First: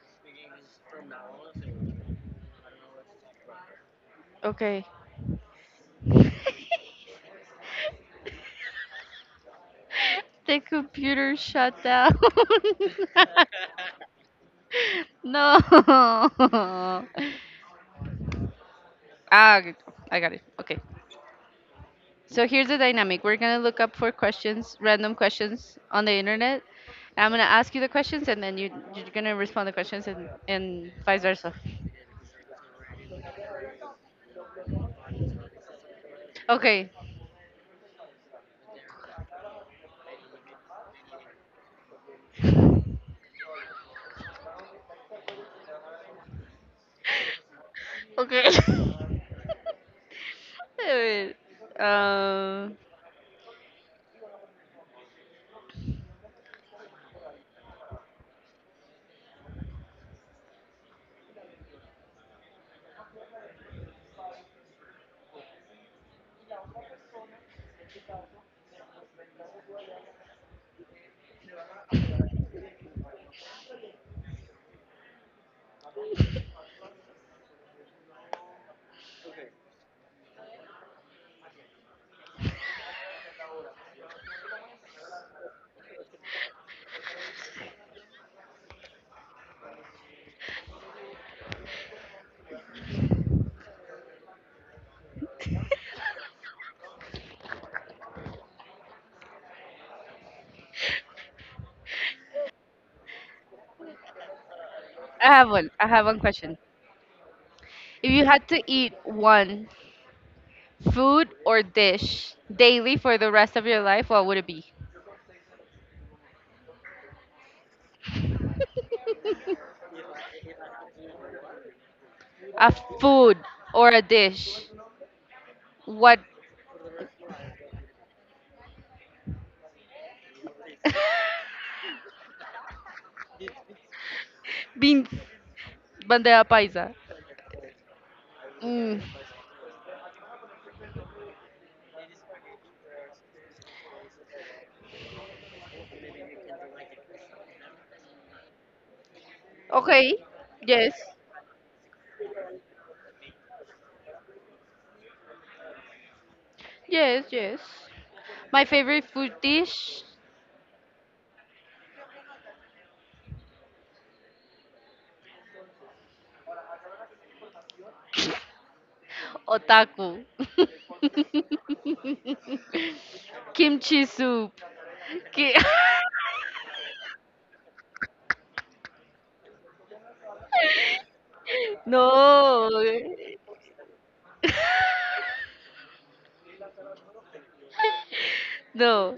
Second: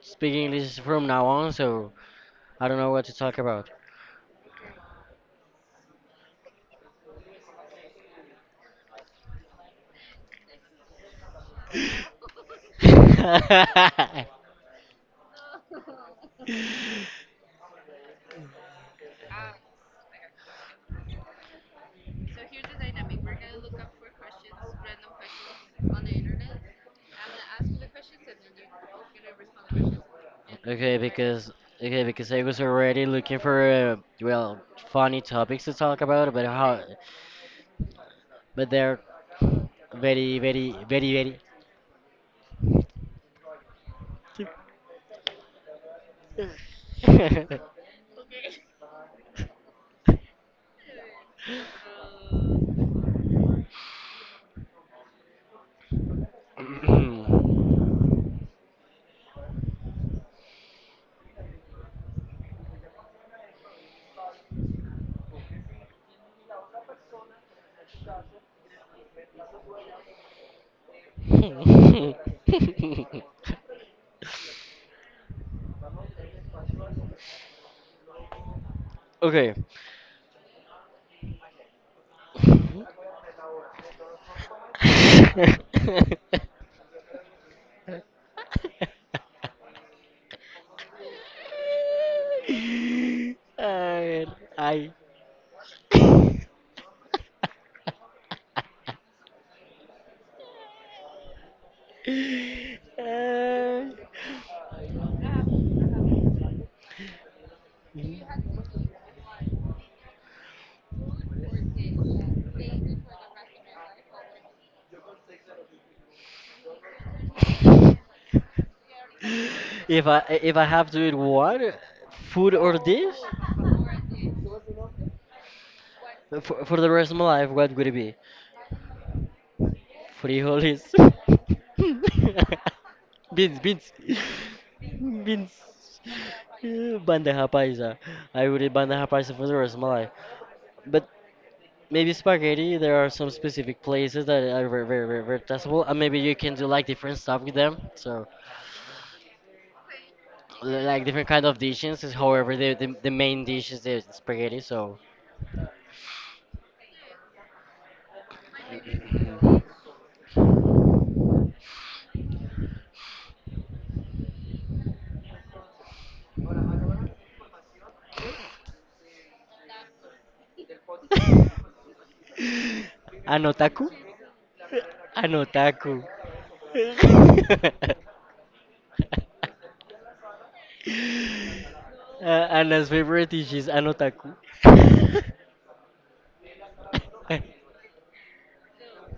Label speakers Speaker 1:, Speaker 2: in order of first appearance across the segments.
Speaker 1: speak English from now on. So I don't know what to talk about.
Speaker 2: Okay. The computer shut down. No. Ah, good. I got it. Okay. So here's the dynamic. We're gonna look up for questions, random questions on the internet. And I'm gonna ask you the questions, and then you're gonna respond the questions, and
Speaker 1: okay,
Speaker 2: vice
Speaker 1: because
Speaker 2: versa.
Speaker 1: okay, because I was already looking for well, funny topics to talk about, but how,
Speaker 2: Okay.
Speaker 1: but they're very, very, very, very.
Speaker 2: Okay. Wait, wait.
Speaker 1: okay, A ver, ay. Ay.
Speaker 2: I have one. I have one question. If you had to eat one food or dish daily for the rest of your life, what would it be?
Speaker 1: If I have to eat one food
Speaker 2: A
Speaker 1: or dish
Speaker 2: food or a dish? What
Speaker 1: for the rest of my life, what would it be? Frijol is beans, beans,
Speaker 2: beans?
Speaker 1: beans.
Speaker 2: Bandeja paisa.
Speaker 1: Yeah, Banda rapaisa. I would eat banda
Speaker 2: Mm.
Speaker 1: rapaisa for the rest of my life. But maybe spaghetti. There are some specific places that are very, very, very, very tasteful, and maybe you can do like different stuff with them. So,
Speaker 2: Okay. Yes.
Speaker 1: like different kind of dishes. Is However, the main dish is the spaghetti. So,
Speaker 2: Yes, yes. My favorite food dish? Otaku.
Speaker 1: anotaku,
Speaker 2: Kimchi soup. Ki-
Speaker 1: anotaku.
Speaker 2: no.
Speaker 1: Anna's favorite is she's an otaku.
Speaker 2: No.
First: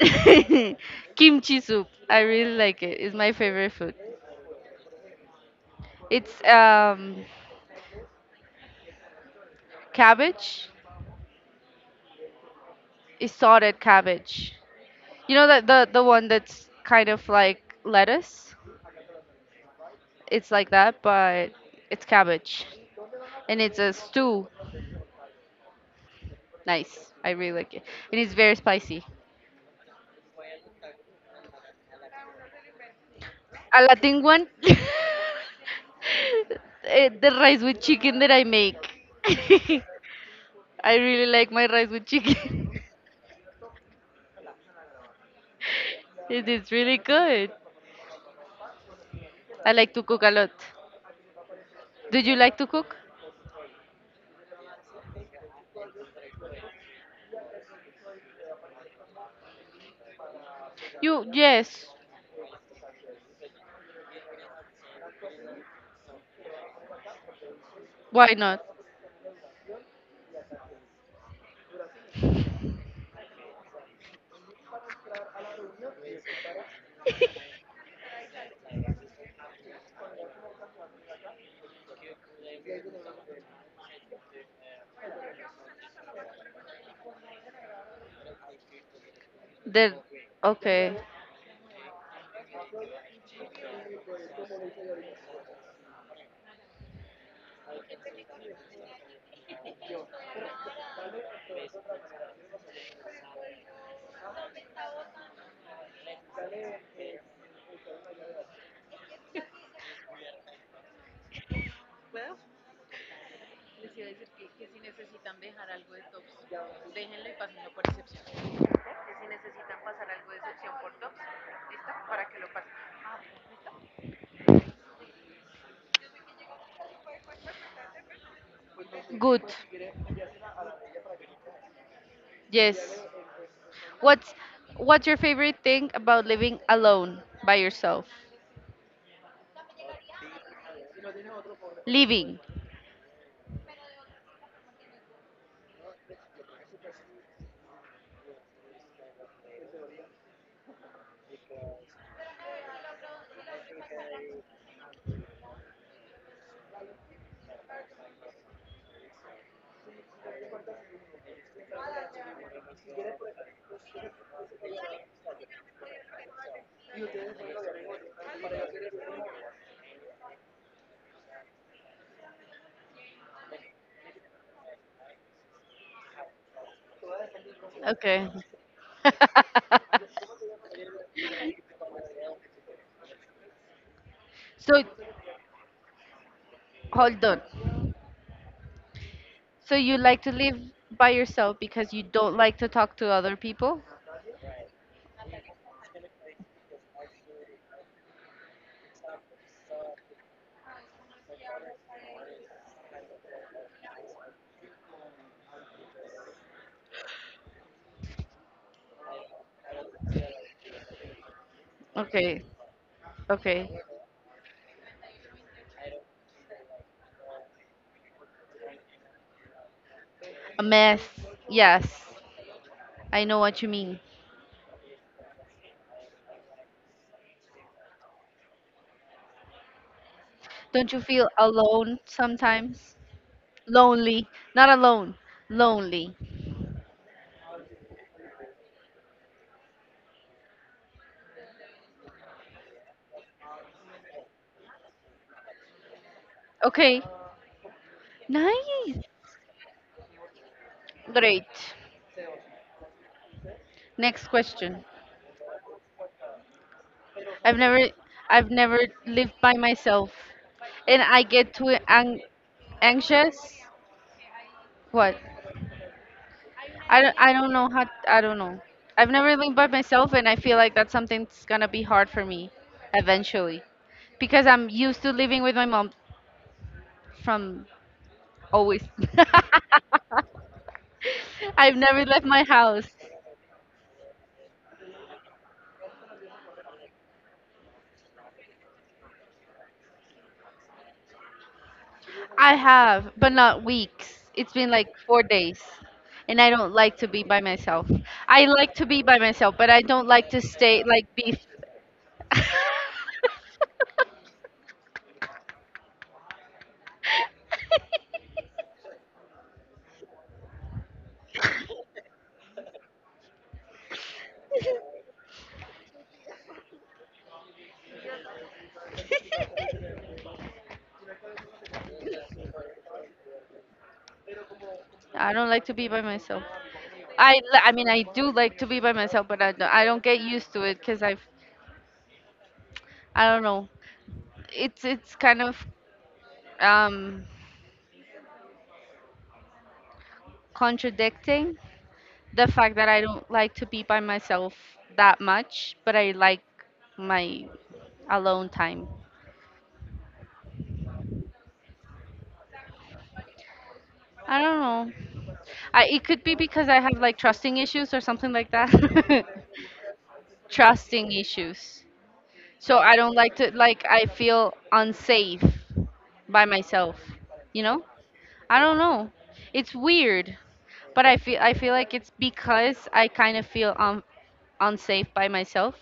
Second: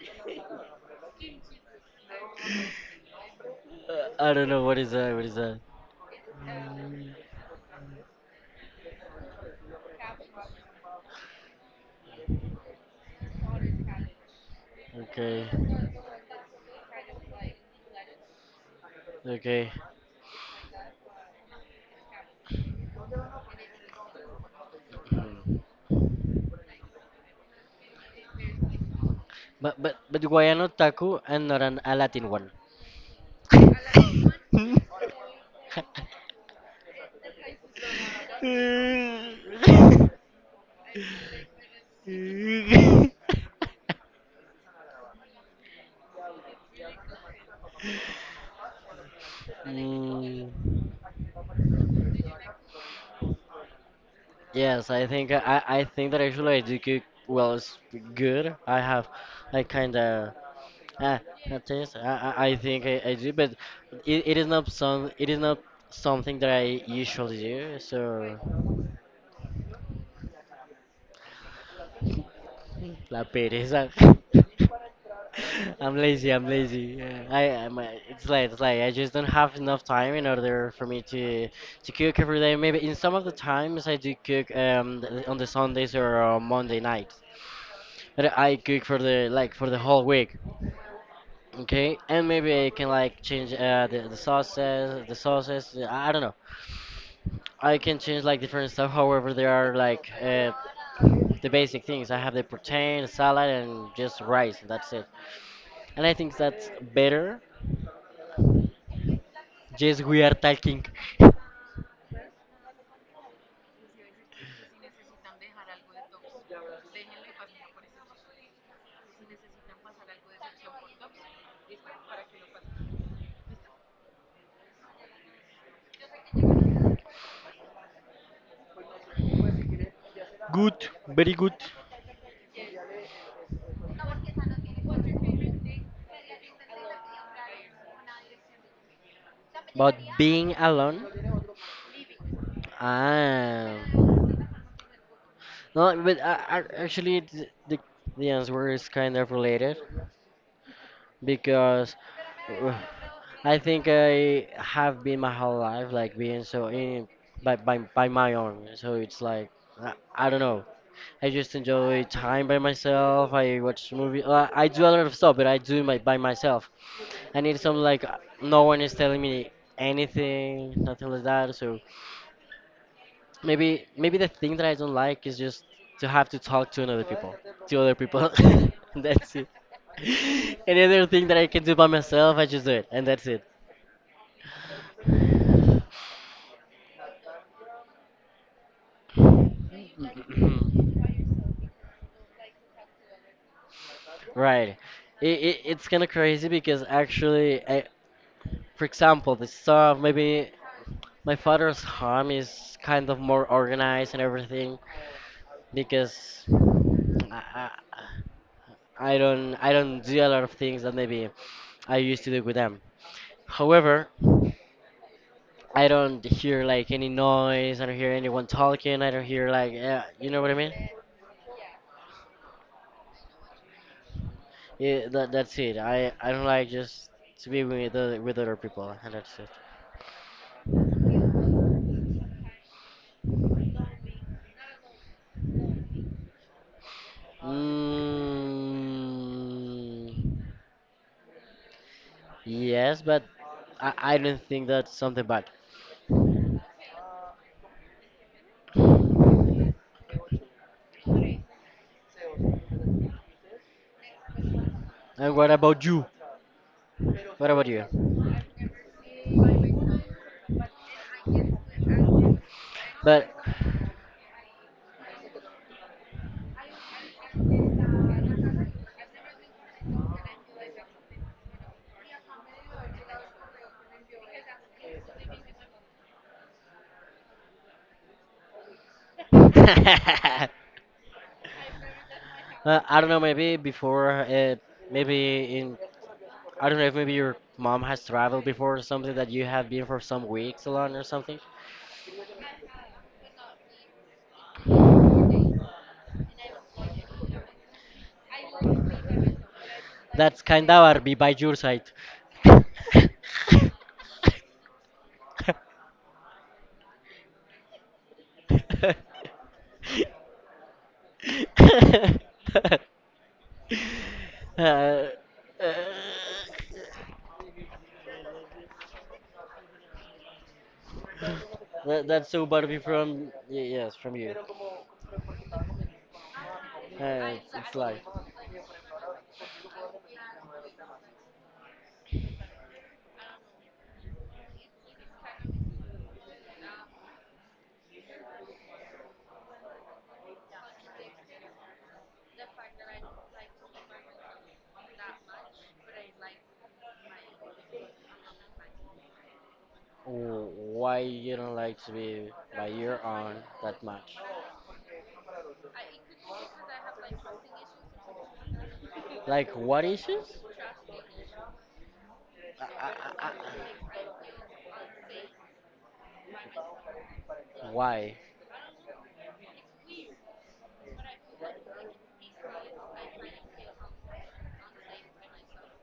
Speaker 2: Kimchi soup. I really like it. It's my favorite food.
Speaker 1: I don't know what is that. What is that?
Speaker 2: It's cabbage. It's sorted cabbage. You know
Speaker 1: Okay.
Speaker 2: that the one that's kind of like lettuce?
Speaker 1: Okay.
Speaker 2: It's like that, but it's cabbage. And it's a stew.
Speaker 1: Hmm.
Speaker 2: Nice. I really like it. And it's very spicy.
Speaker 1: But why an otaku and not an a Latin one?
Speaker 2: A Latin one. Eh, the rice with chicken that I make. I really like my rice with chicken. It is really good. I like to cook a
Speaker 1: Mm.
Speaker 2: lot. Do you like to cook?
Speaker 1: Yes, I think I think that actually I do cook, well, it's good. I have I kind of uh,
Speaker 2: You, yes.
Speaker 1: taste. I think I do, but it is not something that I usually do.
Speaker 2: Why
Speaker 1: So
Speaker 2: not?
Speaker 1: la pereza. I'm lazy. I'm lazy. Yeah, it's like I just don't have enough time in order for me to cook every day. Maybe in some of the times I do cook on the Sundays or on Monday night, that I cook for the, like, for the
Speaker 2: There.
Speaker 1: whole week.
Speaker 2: Okay.
Speaker 1: Okay, and maybe I can, like, change the sauces, the sauces. I don't know. I can change like different stuff. However, there are like the basic things. I have the protein, the salad, and just rice. That's it. And I think that's better. Yes, we are talking
Speaker 2: Good.
Speaker 1: good, very good,
Speaker 2: Yes. What's what's your favorite thing about living alone by yourself?
Speaker 1: about being alone.
Speaker 2: Living.
Speaker 1: Ah. No, but actually, the answer is kind of related, because uh, I think I have been my whole life like being so in by my own. So it's like I don't know. I just enjoy time by myself. I watch movie. I do a lot of stuff, but I do my by myself. I need some like no one is telling me anything, nothing like that. So maybe the thing that I don't like is just to have to talk to another people, to other
Speaker 2: Okay.
Speaker 1: people. That's it. Any other thing that I can do by myself, I just do it, and that's it.
Speaker 2: So hold on. So you like to live by yourself because you don't like to talk to other people?
Speaker 1: Right. It's kind of crazy because actually, for example, the stuff, maybe my father's home is kind of more organized and everything because I, I, I don't do a lot of things that maybe I used to
Speaker 2: Okay.
Speaker 1: do with them.
Speaker 2: Okay.
Speaker 1: However, I don't hear like any noise. I don't hear anyone talking. I don't hear like you know what I
Speaker 2: A
Speaker 1: mean.
Speaker 2: mess. Yes. I know what you mean.
Speaker 1: Yeah, that's it. I don't like just to be with other people, and that's it.
Speaker 2: Don't you feel alone sometimes? Lonely. Not alone. Lonely.
Speaker 1: Mm, yes, but I don't think that's something bad.
Speaker 2: Okay. Nice. Great. Next question.
Speaker 1: And what about you? What
Speaker 2: I've
Speaker 1: about
Speaker 2: never
Speaker 1: you?
Speaker 2: I've never lived by myself. And I get too
Speaker 1: But
Speaker 2: anxious. What? I don't know how I don't know. I've never lived by myself and I feel like that's something that's going to be hard for me eventually because I'm used to living with my mom from always.
Speaker 1: uh,
Speaker 2: I've never left my house.
Speaker 1: I don't know. Maybe before, maybe in I don't know if maybe your mom has traveled before or something that you have been for some weeks alone or something.
Speaker 2: I have, but not weeks. It's been like 4 days. And I don't like to be by myself. I like to be by myself, but I don't like to
Speaker 1: That's kind
Speaker 2: stay,
Speaker 1: of
Speaker 2: like,
Speaker 1: be by
Speaker 2: be.
Speaker 1: your side. Uh, uh, that's so Barbie from yes from you.
Speaker 2: I don't like to be by myself. I, li- I
Speaker 1: It's
Speaker 2: mean,
Speaker 1: life.
Speaker 2: I do like to be by myself, but I don't get used to it I don't know. It's kind of um, contradicting the fact that I don't like to be by myself that much, but I like my alone time.
Speaker 1: Oh, why you don't like to be by your own that much?
Speaker 2: I don't know. It could be because I have like trusting issues or something like that.
Speaker 1: Like what issues?
Speaker 2: Trusting issues.
Speaker 1: I,
Speaker 2: So I
Speaker 1: I,
Speaker 2: don't
Speaker 1: I,
Speaker 2: like to like
Speaker 1: I-
Speaker 2: I feel unsafe by myself, you know?
Speaker 1: why?
Speaker 2: I don't know. It's weird, but I feel like it's because I kind of feel unsafe by myself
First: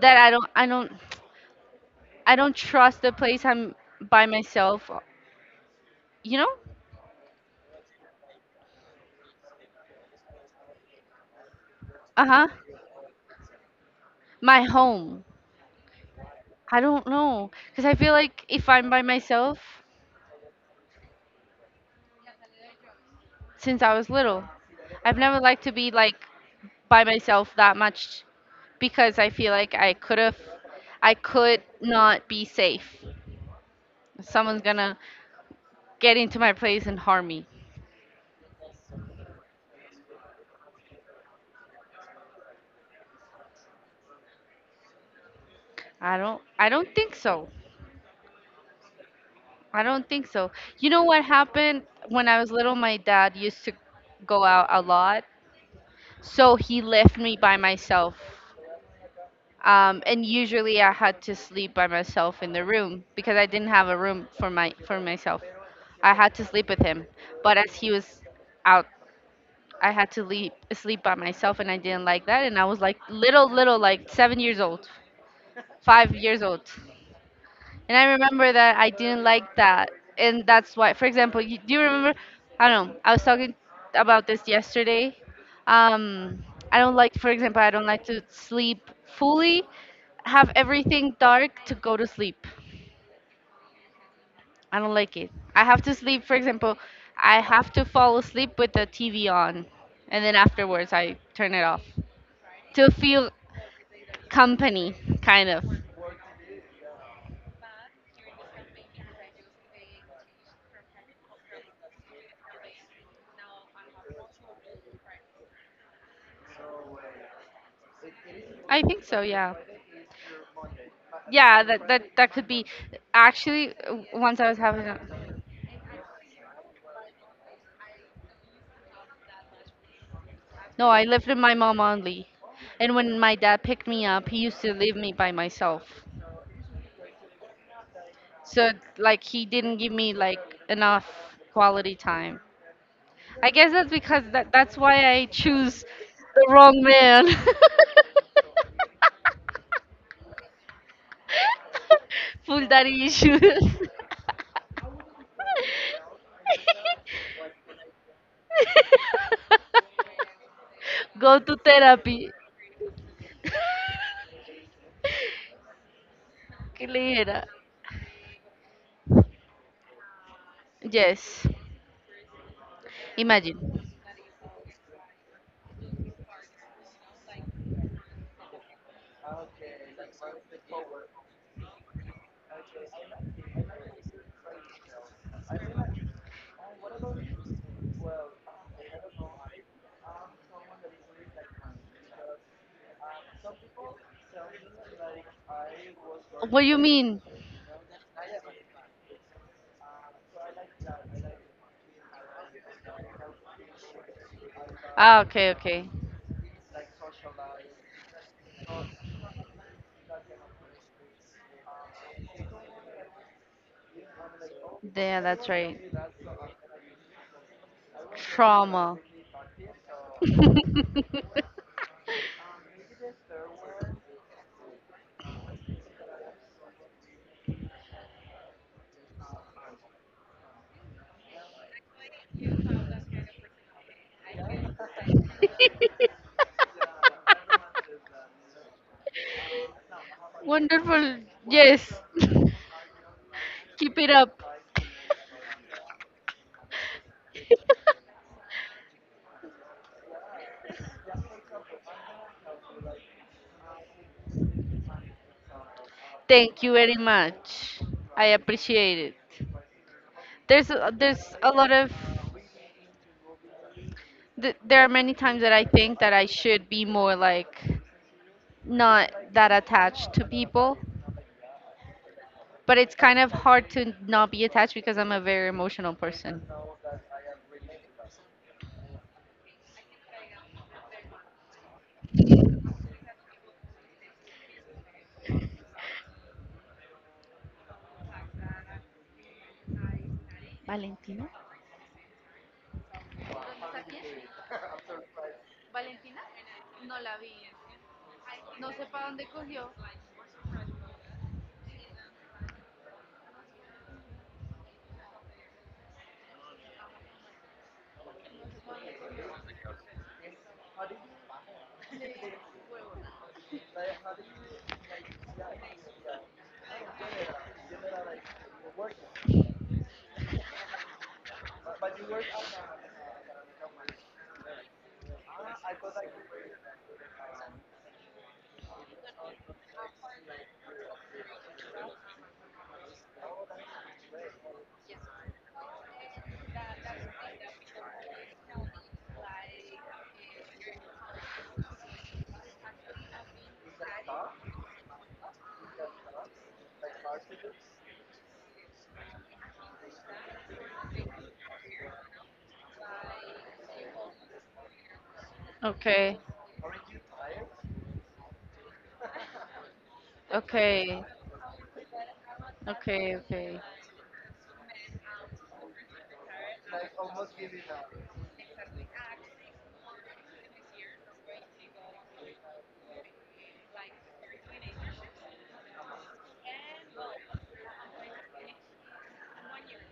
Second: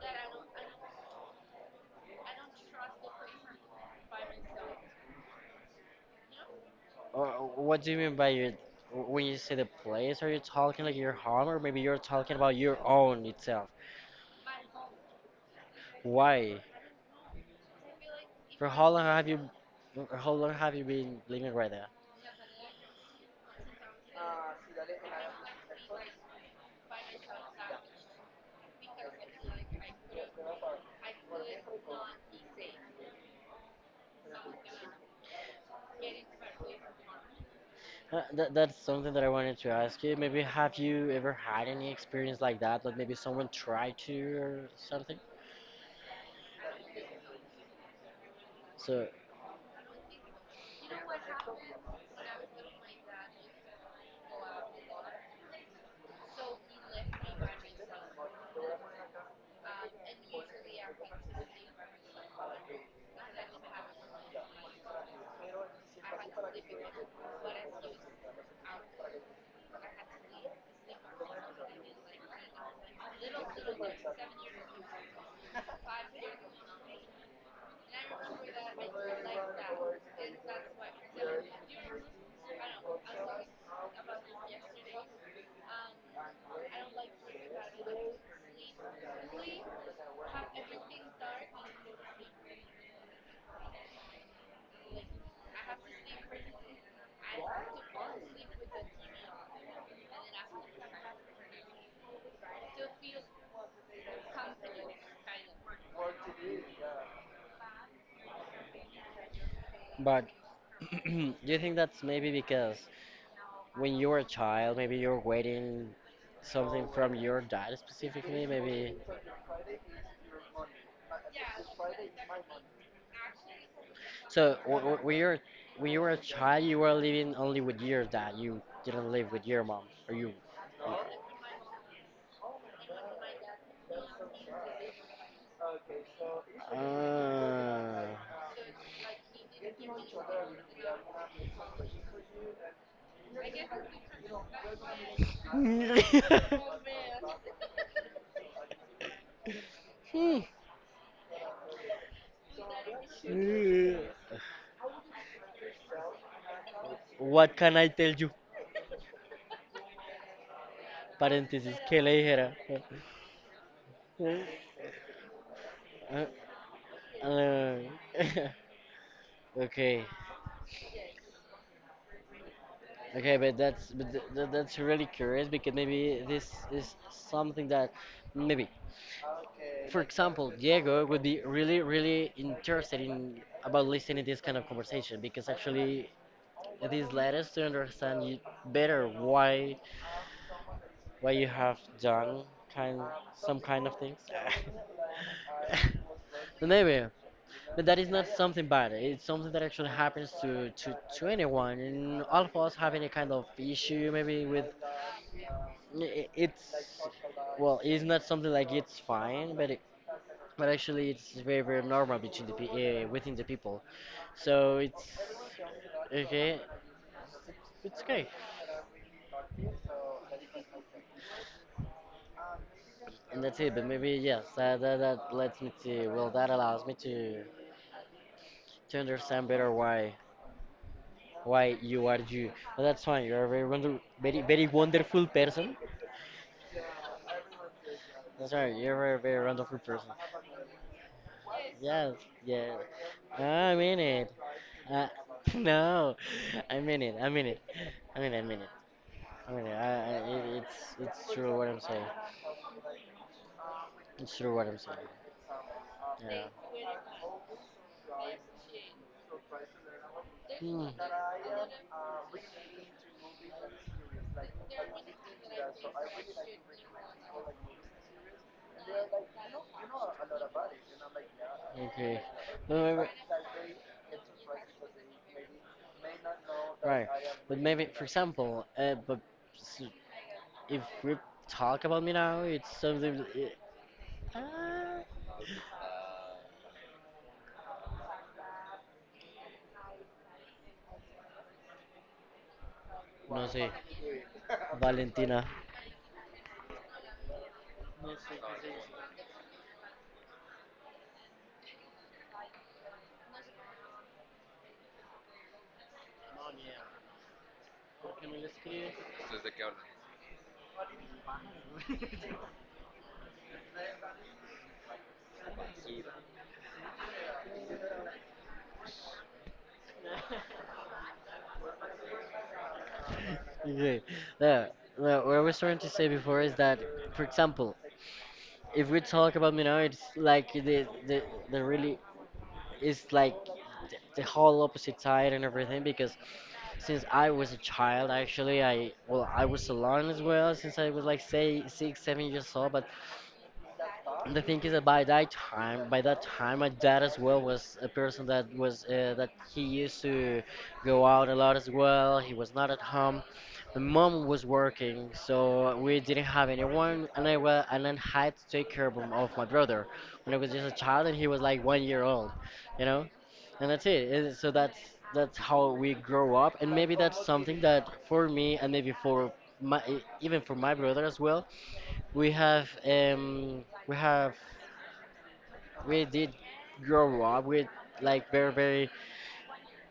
Speaker 2: that I don't trust the place I'm by myself, you know?
Speaker 1: Or what do you mean by your? When you say the place, are you talking like your home, or maybe you're
Speaker 2: Uh
Speaker 1: talking
Speaker 2: huh.
Speaker 1: about your own itself?
Speaker 2: My home.
Speaker 1: Why?
Speaker 2: I don't know. Because I feel like
Speaker 1: For
Speaker 2: if
Speaker 1: how
Speaker 2: I'm by
Speaker 1: long have you?
Speaker 2: myself
Speaker 1: For how long have you been living right there?
Speaker 2: since I was little, I've never liked to be like by myself that much because I feel like I could not be safe. Someone's gonna get into my place and harm me.
Speaker 1: That's something that I wanted to ask you. Maybe have you ever had any experience like that? Like maybe someone tried to or something?
Speaker 2: I don't think so.
Speaker 1: So.
Speaker 2: I don't think so. You know what happened when I was little? My dad used to go out a lot. So he left me by myself. And usually I had to sleep by myself in the room because I didn't have a room for my for myself. I had to sleep with him. But as he was out, I had to leave, sleep by myself and I didn't like that and I was like little, like 7 years old, 5 years old. And I remember that I didn't like that. And that's why, for example, you, do you remember? I don't know. I was talking about this yesterday. Um, I don't like, for example, I don't like to sleep fully, have everything dark to go to sleep. I don't like it. I have to sleep, for example, I have to fall asleep with the TV on. And then afterwards, I turn it off to feel company, kind of.
Speaker 1: But do you think that's maybe because when you were a child, maybe you're waiting something from your dad specifically,
Speaker 2: I
Speaker 1: maybe?
Speaker 2: think so, yeah. Yeah, that could be. Actually, once I
Speaker 1: So
Speaker 2: was having a.
Speaker 1: when you're when you were a child, you were living only with your dad. You didn't live with your mom, or you.
Speaker 2: No, I lived with my mom only, and when my dad picked me up he used to leave me by myself,
Speaker 1: Ah.
Speaker 2: so like he didn't give me like enough quality time. I guess that's because that that's why I choose the wrong man.
Speaker 1: Hmm.
Speaker 2: Full daddy issues.
Speaker 1: What can I tell you?
Speaker 2: Go to
Speaker 1: Paréntesis, ¿qué le
Speaker 2: therapy.
Speaker 1: dijera?
Speaker 2: ¿Qué le dijera?
Speaker 1: Uh, okay,
Speaker 2: Yes.
Speaker 1: okay,
Speaker 2: Imagine.
Speaker 1: but that's but that's really curious because maybe this is something that maybe, for example, Diego would be really really interested in about listening this kind of conversation, because actually this led us to understand you better, why you have done kind some kind of things.
Speaker 2: What do
Speaker 1: So
Speaker 2: you
Speaker 1: maybe.
Speaker 2: mean?
Speaker 1: But that is not something bad. It's something that actually happens to anyone. And all of us have any kind of issue, maybe with
Speaker 2: Ah, okay, okay.
Speaker 1: it's, well, it's not something like it's fine, but it, but actually it's very very normal between the within the people. So it's
Speaker 2: Yeah, that's right.
Speaker 1: okay. It's okay,
Speaker 2: Trauma.
Speaker 1: and that's it. But maybe yes, that lets me to, well, that allows me to understand better why you are you. But that's fine. You are a very wonder, very very wonderful person. That's right, you're a very wonderful person.
Speaker 2: Wonderful. Yes.
Speaker 1: Yes, yes. No, I
Speaker 2: Keep
Speaker 1: mean
Speaker 2: it
Speaker 1: it.
Speaker 2: up.
Speaker 1: Uh, no, I mean it. I mean it. I mean it. I mean it. It's it's true what I'm saying. It's true what I'm saying. Yeah.
Speaker 2: Thank you very much. I appreciate it.
Speaker 1: Hmm.
Speaker 2: There's a lot of there are many times that I think that I should be more like not that attached to people,
Speaker 1: Okay.
Speaker 2: but
Speaker 1: No,
Speaker 2: it's
Speaker 1: I-
Speaker 2: kind of hard to not be attached because I'm a very emotional person.
Speaker 1: Right. But maybe, for example, s- if we talk about me now, it's something, ah,
Speaker 2: Valentina?
Speaker 1: no sé. Valentina. Okay. No, no, what I was trying to say before is that, for example, if we talk about me now, it's like the really, it's like the whole opposite side and everything, because since I was a child, actually, I, well, I was alone as well since I was like say six seven years old, but And the thing is that by that time, my dad as well was a person that was that he used to go out a lot as well. He was not at home. My mom was working, so we
Speaker 2: Okay,
Speaker 1: didn't have anyone, and I, well, and then had to take care of my brother when I was just a
Speaker 2: okay,
Speaker 1: child, and he was like 1 year old, you know,
Speaker 2: okay, okay.
Speaker 1: and that's it. So that's how we grow up, and maybe that's something that for me, and maybe for my, even for my brother as well, we have we have we did grow up with, like, very very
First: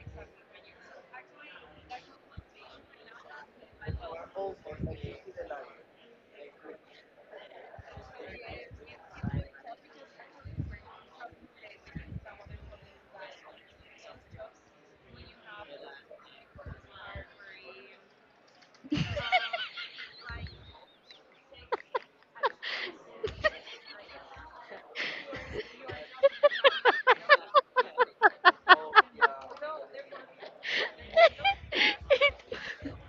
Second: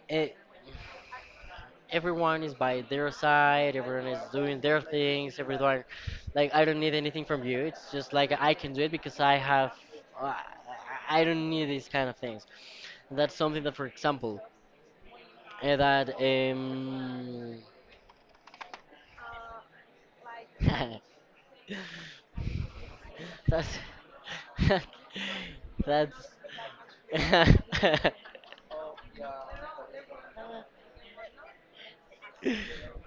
Speaker 1: eh, everyone is by their side, everyone is doing their things, everyone, like, I don't need anything from you, it's just like I can do it because I have uh, I don't need these kind of things. That's something that for example, eh, that that's that's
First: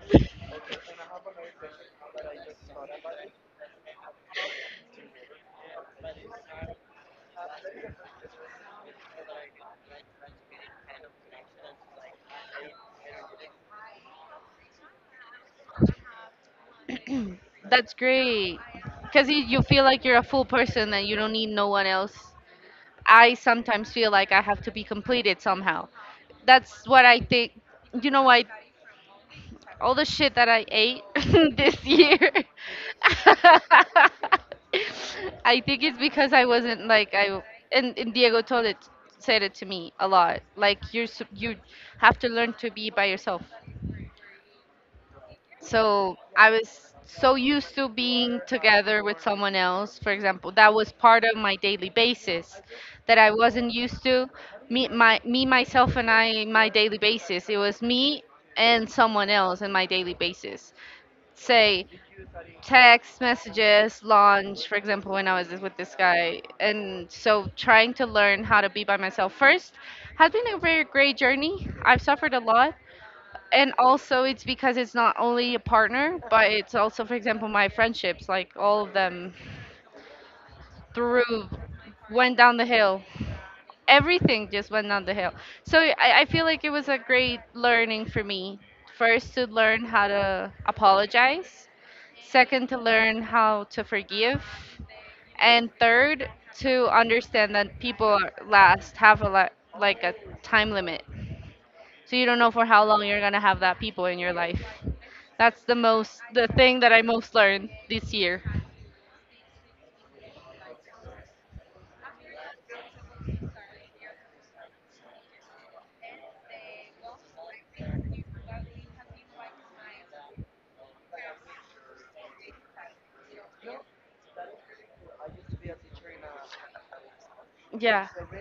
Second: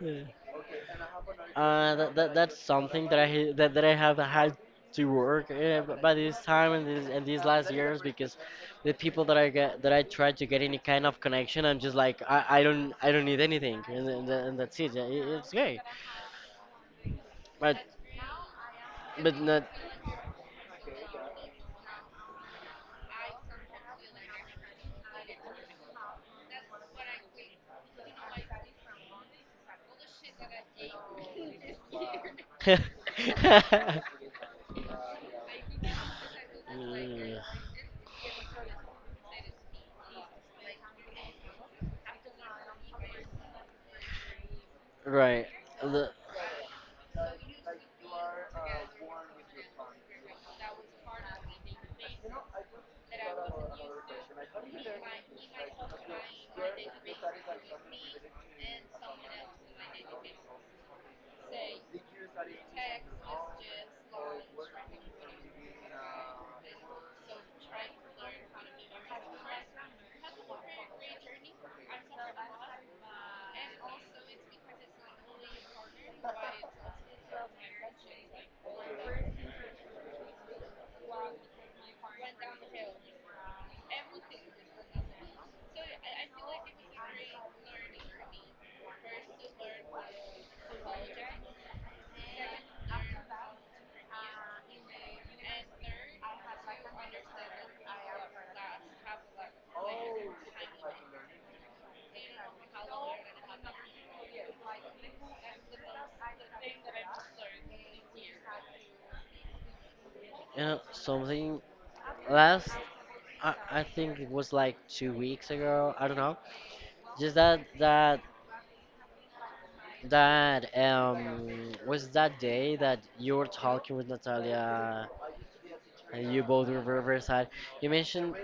Speaker 1: Yeah. That's something that that I have had to work, by this time and this and these last years, because the people that I try to get any kind of connection, I'm just like I don't need anything, and that's it. Yeah, it's gay, but
Speaker 2: That's great. Because
Speaker 1: but
Speaker 2: you
Speaker 1: not.
Speaker 2: feel like you're a full person and you don't need no one else. I sometimes feel like I have to be completed somehow. That's what I think. You know what? All the shit that I ate this year. I think it's because I wasn't like
Speaker 1: Mm.
Speaker 2: I and Diego told it said it to me a lot. Like, you're you have to learn to be by yourself.
Speaker 1: Right. The,
Speaker 2: So I was so used to being together with someone else, for example, that was part of my daily basis that I wasn't used to. Me, me, myself, and I, my daily basis. It was me and someone else in my daily basis, say text messages, lunch, for example, when I was with this guy. And so trying to learn how to be by myself first has been a very great journey. I've suffered a lot. And also, it's because it's not only a partner, but it's also, for example, my friendships, like all of them through went down the hill, everything just went down the hill. So I feel like it was a great learning for me. First, to learn how to apologize. Second, to learn how to forgive. And third, to understand that last have a lot like a time limit. So you don't know for how long you're gonna have that people in your life. That's the thing that I most learned this year.
Speaker 1: you know, something last, I think it was like 2 weeks ago, I don't know. Just that that that was that day that you were talking with Natalia and you both were very very sad. You
Speaker 2: Yeah.
Speaker 1: mentioned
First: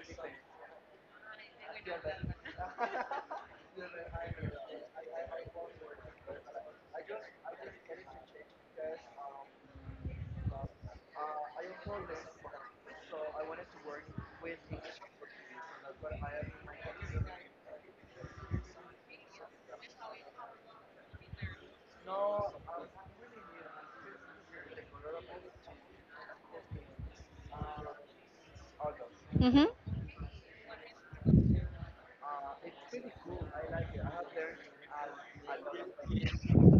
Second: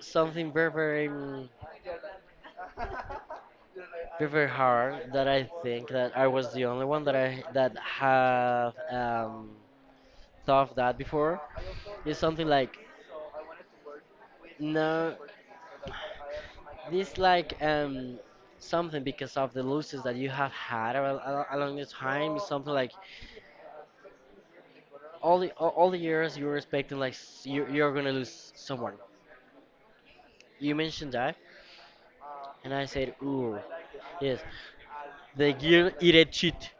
Speaker 1: something very very very very hard that I think that I was the only one that I that have thought of that before. It's something like no, this like something because of the losses that you have had along the time. It's something like all the years you were expecting like you you're gonna lose someone.
Speaker 2: Mhm.
Speaker 1: You mentioned that, and I said, ooh, yes, the girl eat cheat.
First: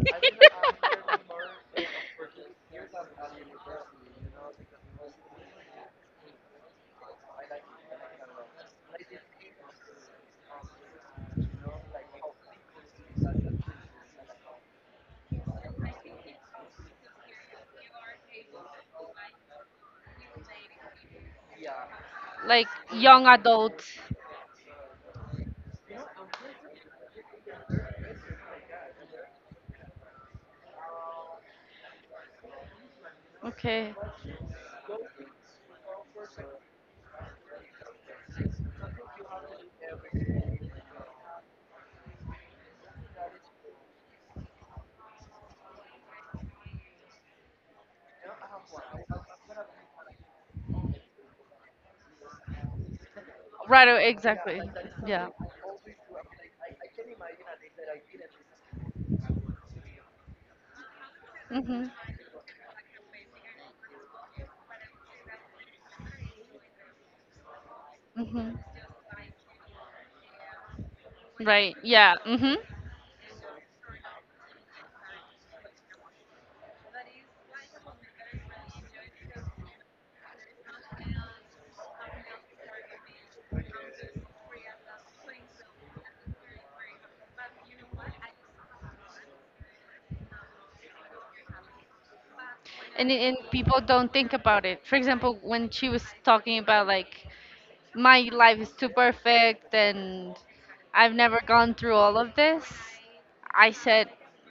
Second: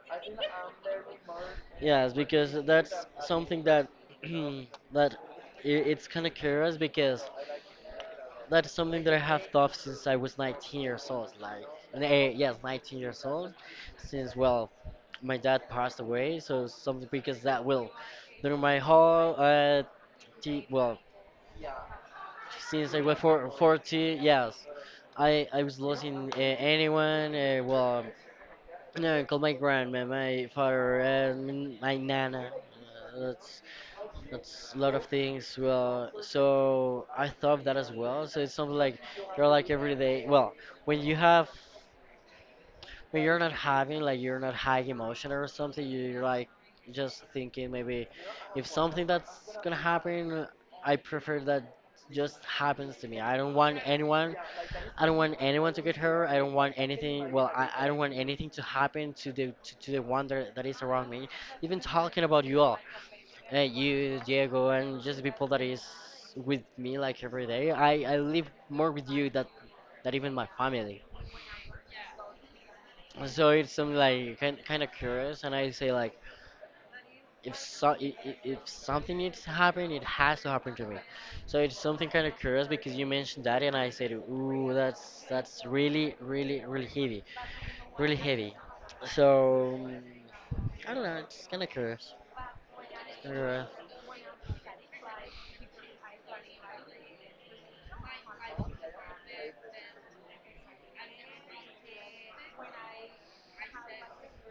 Speaker 1: Yes, because that's something that that I it's kind of curious because that's something that I have thought since I was 19 years old. Like, yes, 19 years old. Since, well, my dad passed away, so something because that will, during my whole, t well,
Speaker 2: Like
Speaker 1: since I was
Speaker 2: young adult.
Speaker 1: 440, yes, I was losing anyone, well, my uncle, my grandma, my father, and my nana. Uh, that's
Speaker 2: Okay.
Speaker 1: that's a lot of things. Well, so I thought of that as well. So it's something like you're like every day. Well, when you have, when you're not having, like, you're not high emotion or something, you're like just thinking maybe if something that's gonna happen, I prefer that just happens to me. I don't want
Speaker 2: Right,
Speaker 1: anyone.
Speaker 2: exactly.
Speaker 1: I don't
Speaker 2: Yeah.
Speaker 1: want anyone to get hurt. I don't want anything. Well, I don't want anything to happen to the to the one that is around me. Even
Speaker 2: Mhm.
Speaker 1: talking about you all. You, Diego, and just the people that is with me like every day. I live
Speaker 2: Mhm.
Speaker 1: more with you that even my family.
Speaker 2: Right. Yeah. Mhm.
Speaker 1: So it's something like kind of curious, and I say like, if if something needs to happen, it has to happen to me. So it's something kind of curious, because you mentioned that, and I said, ooh, that's really, really, really heavy, really heavy. So I don't know, it's kind of curious. It's kinda
Speaker 2: And
Speaker 1: curious.
Speaker 2: people don't think about it. For example, when she was talking about like my life is too perfect and I've never gone through all of this. I said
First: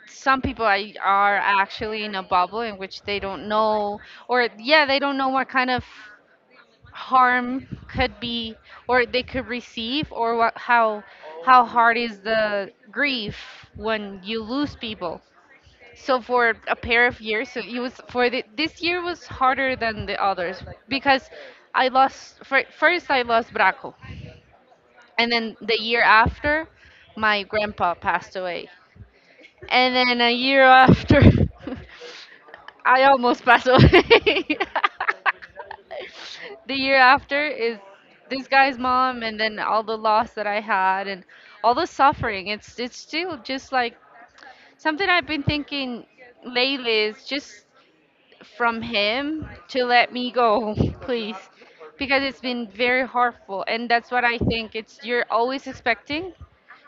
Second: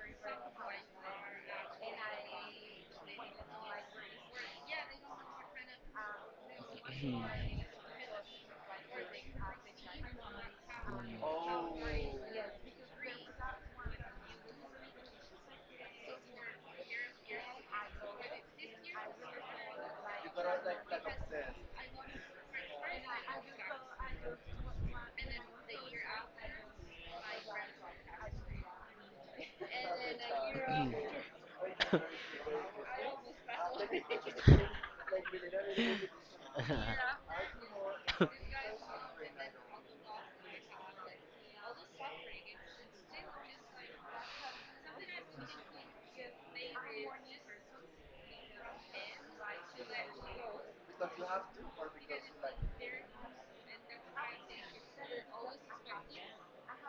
Speaker 2: some people are actually in a bubble in which they don't know, or yeah, they don't know what kind of harm could be or they could receive, or what, how hard is the grief when you lose people. So for a pair of years, so it was this year was harder than the others because I lost first, I lost Braco, and then the year after my grandpa passed away, and then a year
Speaker 1: Mm.
Speaker 2: after, I almost passed away. The year after is this guy's mom, and then all the loss that I had, and all the suffering. It's still just like something I've been thinking lately is just from him to let me go, please, because it's been very hurtful, and that's what I think. It's you're always expecting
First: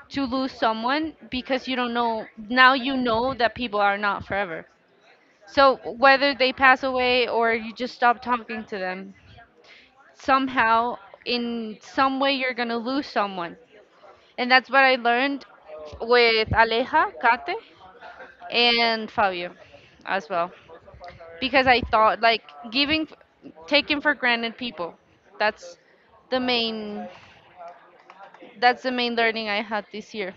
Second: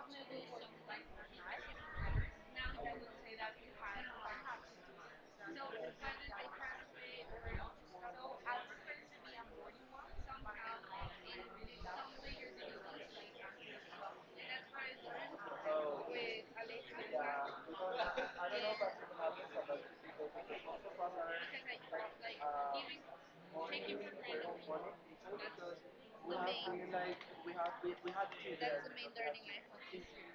Speaker 2: to lose someone because you don't know, now you know that people are not forever, so whether they pass away or you just stop talking to them somehow, in some way you're going to lose someone. And that's what I learned with Aleja, Kate, and Fabio as well, because I thought like giving taking for granted people, that's the main that's the main learning I had this year.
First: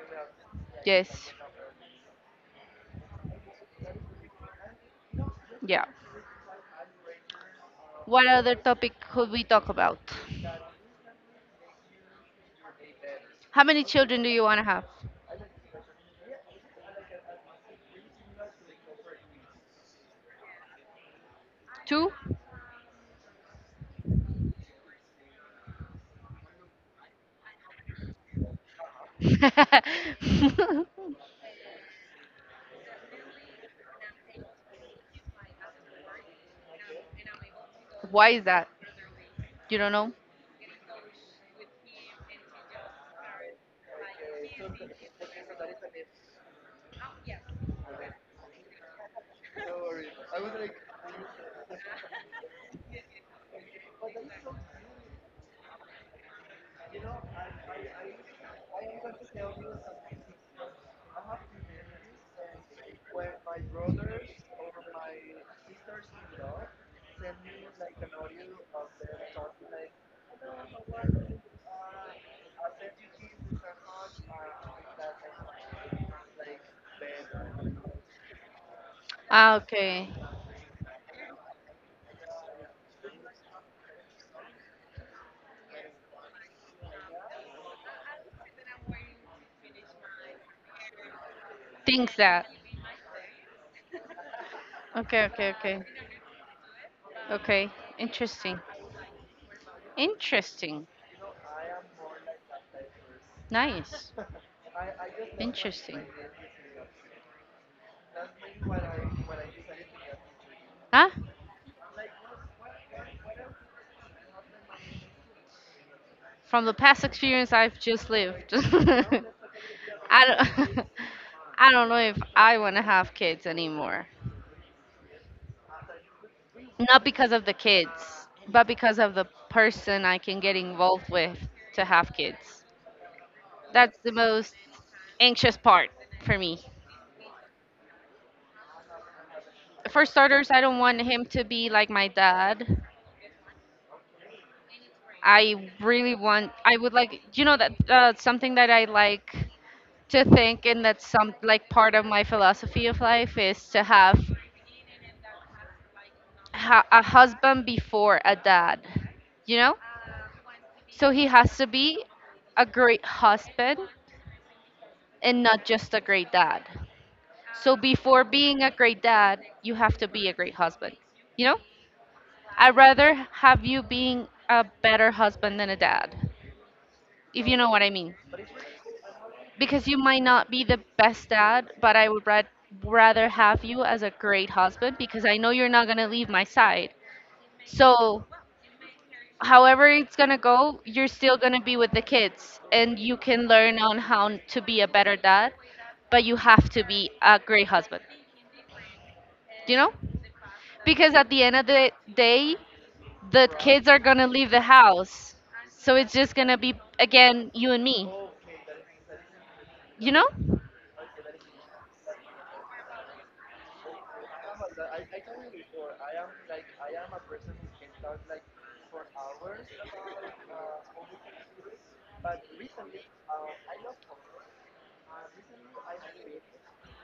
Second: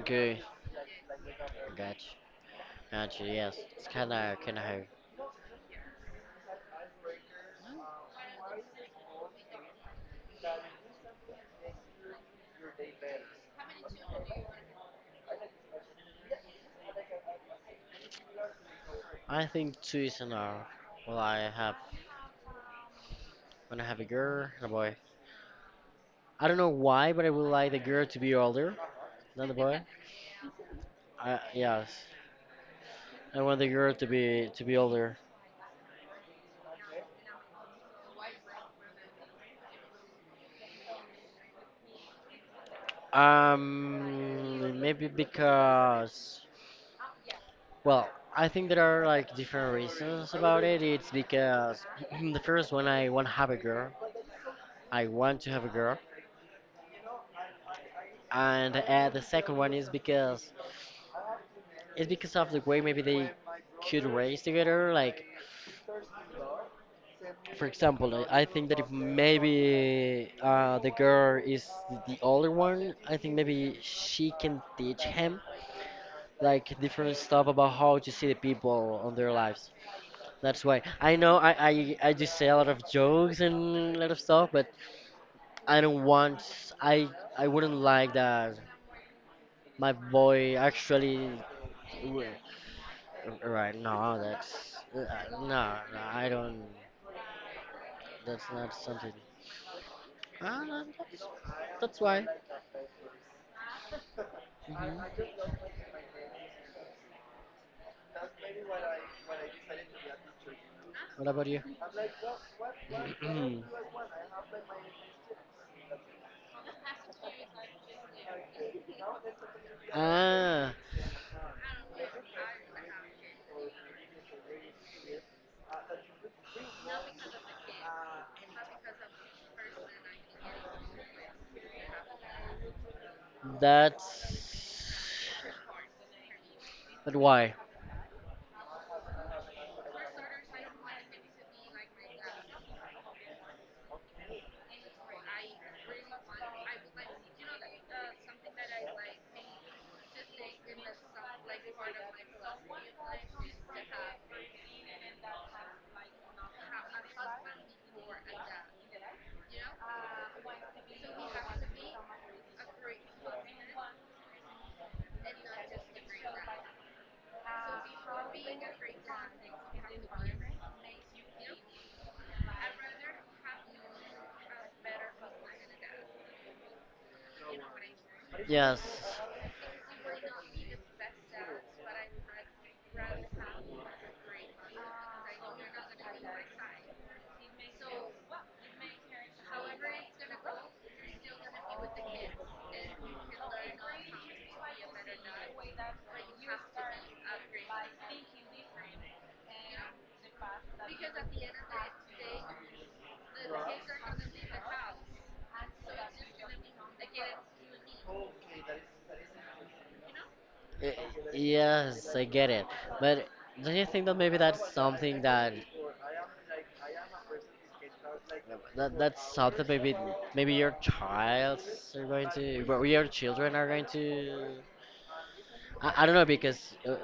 Speaker 1: Okay,
Speaker 2: Yes.
Speaker 1: gotcha, gotcha. Yes, it's kind of hard.
Speaker 2: Yeah. What other topic could we talk about? How many children do you want to have?
Speaker 1: I think two is enough. Well, I have
Speaker 2: Two?
Speaker 1: when I have a girl and a boy. I don't know why, but I would like the girl to be older than the boy. I yes, I want the girl to be older.
Speaker 2: Why is that? You don't know?
Speaker 1: Maybe because, well, I think there are like different reasons about it. It's because the first one, I want to have a girl. I want to have a girl, and the second one is because it's because of the way maybe they could raise together, like, for example, I think that if maybe the girl is the older one, I think maybe she can teach him like different stuff about how to see the people on their
Speaker 2: Ah,
Speaker 1: lives.
Speaker 2: okay.
Speaker 1: That's why I know, I just say a lot of jokes and a lot of stuff, but I don't want. I wouldn't like that my boy actually
Speaker 2: Thinks
Speaker 1: w-
Speaker 2: that.
Speaker 1: right, no, that's
Speaker 2: Okay,
Speaker 1: no,
Speaker 2: okay, okay.
Speaker 1: no, I don't,
Speaker 2: Okay.
Speaker 1: that's
Speaker 2: Interesting.
Speaker 1: not something. Ah, no,
Speaker 2: Interesting.
Speaker 1: that's why.
Speaker 2: Nice.
Speaker 1: Mhm.
Speaker 2: Interesting. Huh?
Speaker 1: What about you?
Speaker 2: From the past experience I've just lived. I
Speaker 1: ah,
Speaker 2: don't I don't know if I want to have kids anymore. Not because of the kids, but because of the person I can get involved with to have kids. That's the most
Speaker 1: that's.
Speaker 2: anxious part for me.
Speaker 1: But why?
Speaker 2: For starters, I don't want him to be like my dad. I really want, I would like, you know, that something that I like to think, and that's some like part of my philosophy of life is to have a husband before a dad, you know? So he has to be a great husband and not just a great dad. So before being a great dad, you have to be a great husband. You know? I'd rather have you being a better husband than a dad, if you know what I mean.
Speaker 1: Yes.
Speaker 2: Because you might not be the best dad, but rather have you as a great husband because I know you're not going to leave my side. So, however it's going to go, you're still going to be with the kids and you can learn on how to be a better dad, but you have to be a great husband. You know? Because at the end of the day, the kids are gonna leave the house. So it's just gonna be, again, you and me. You know?
Speaker 1: Y- Yes, I get it. But don't you think that maybe that's something that that's something maybe your childs are going to, well, your children are going to. I don't know, because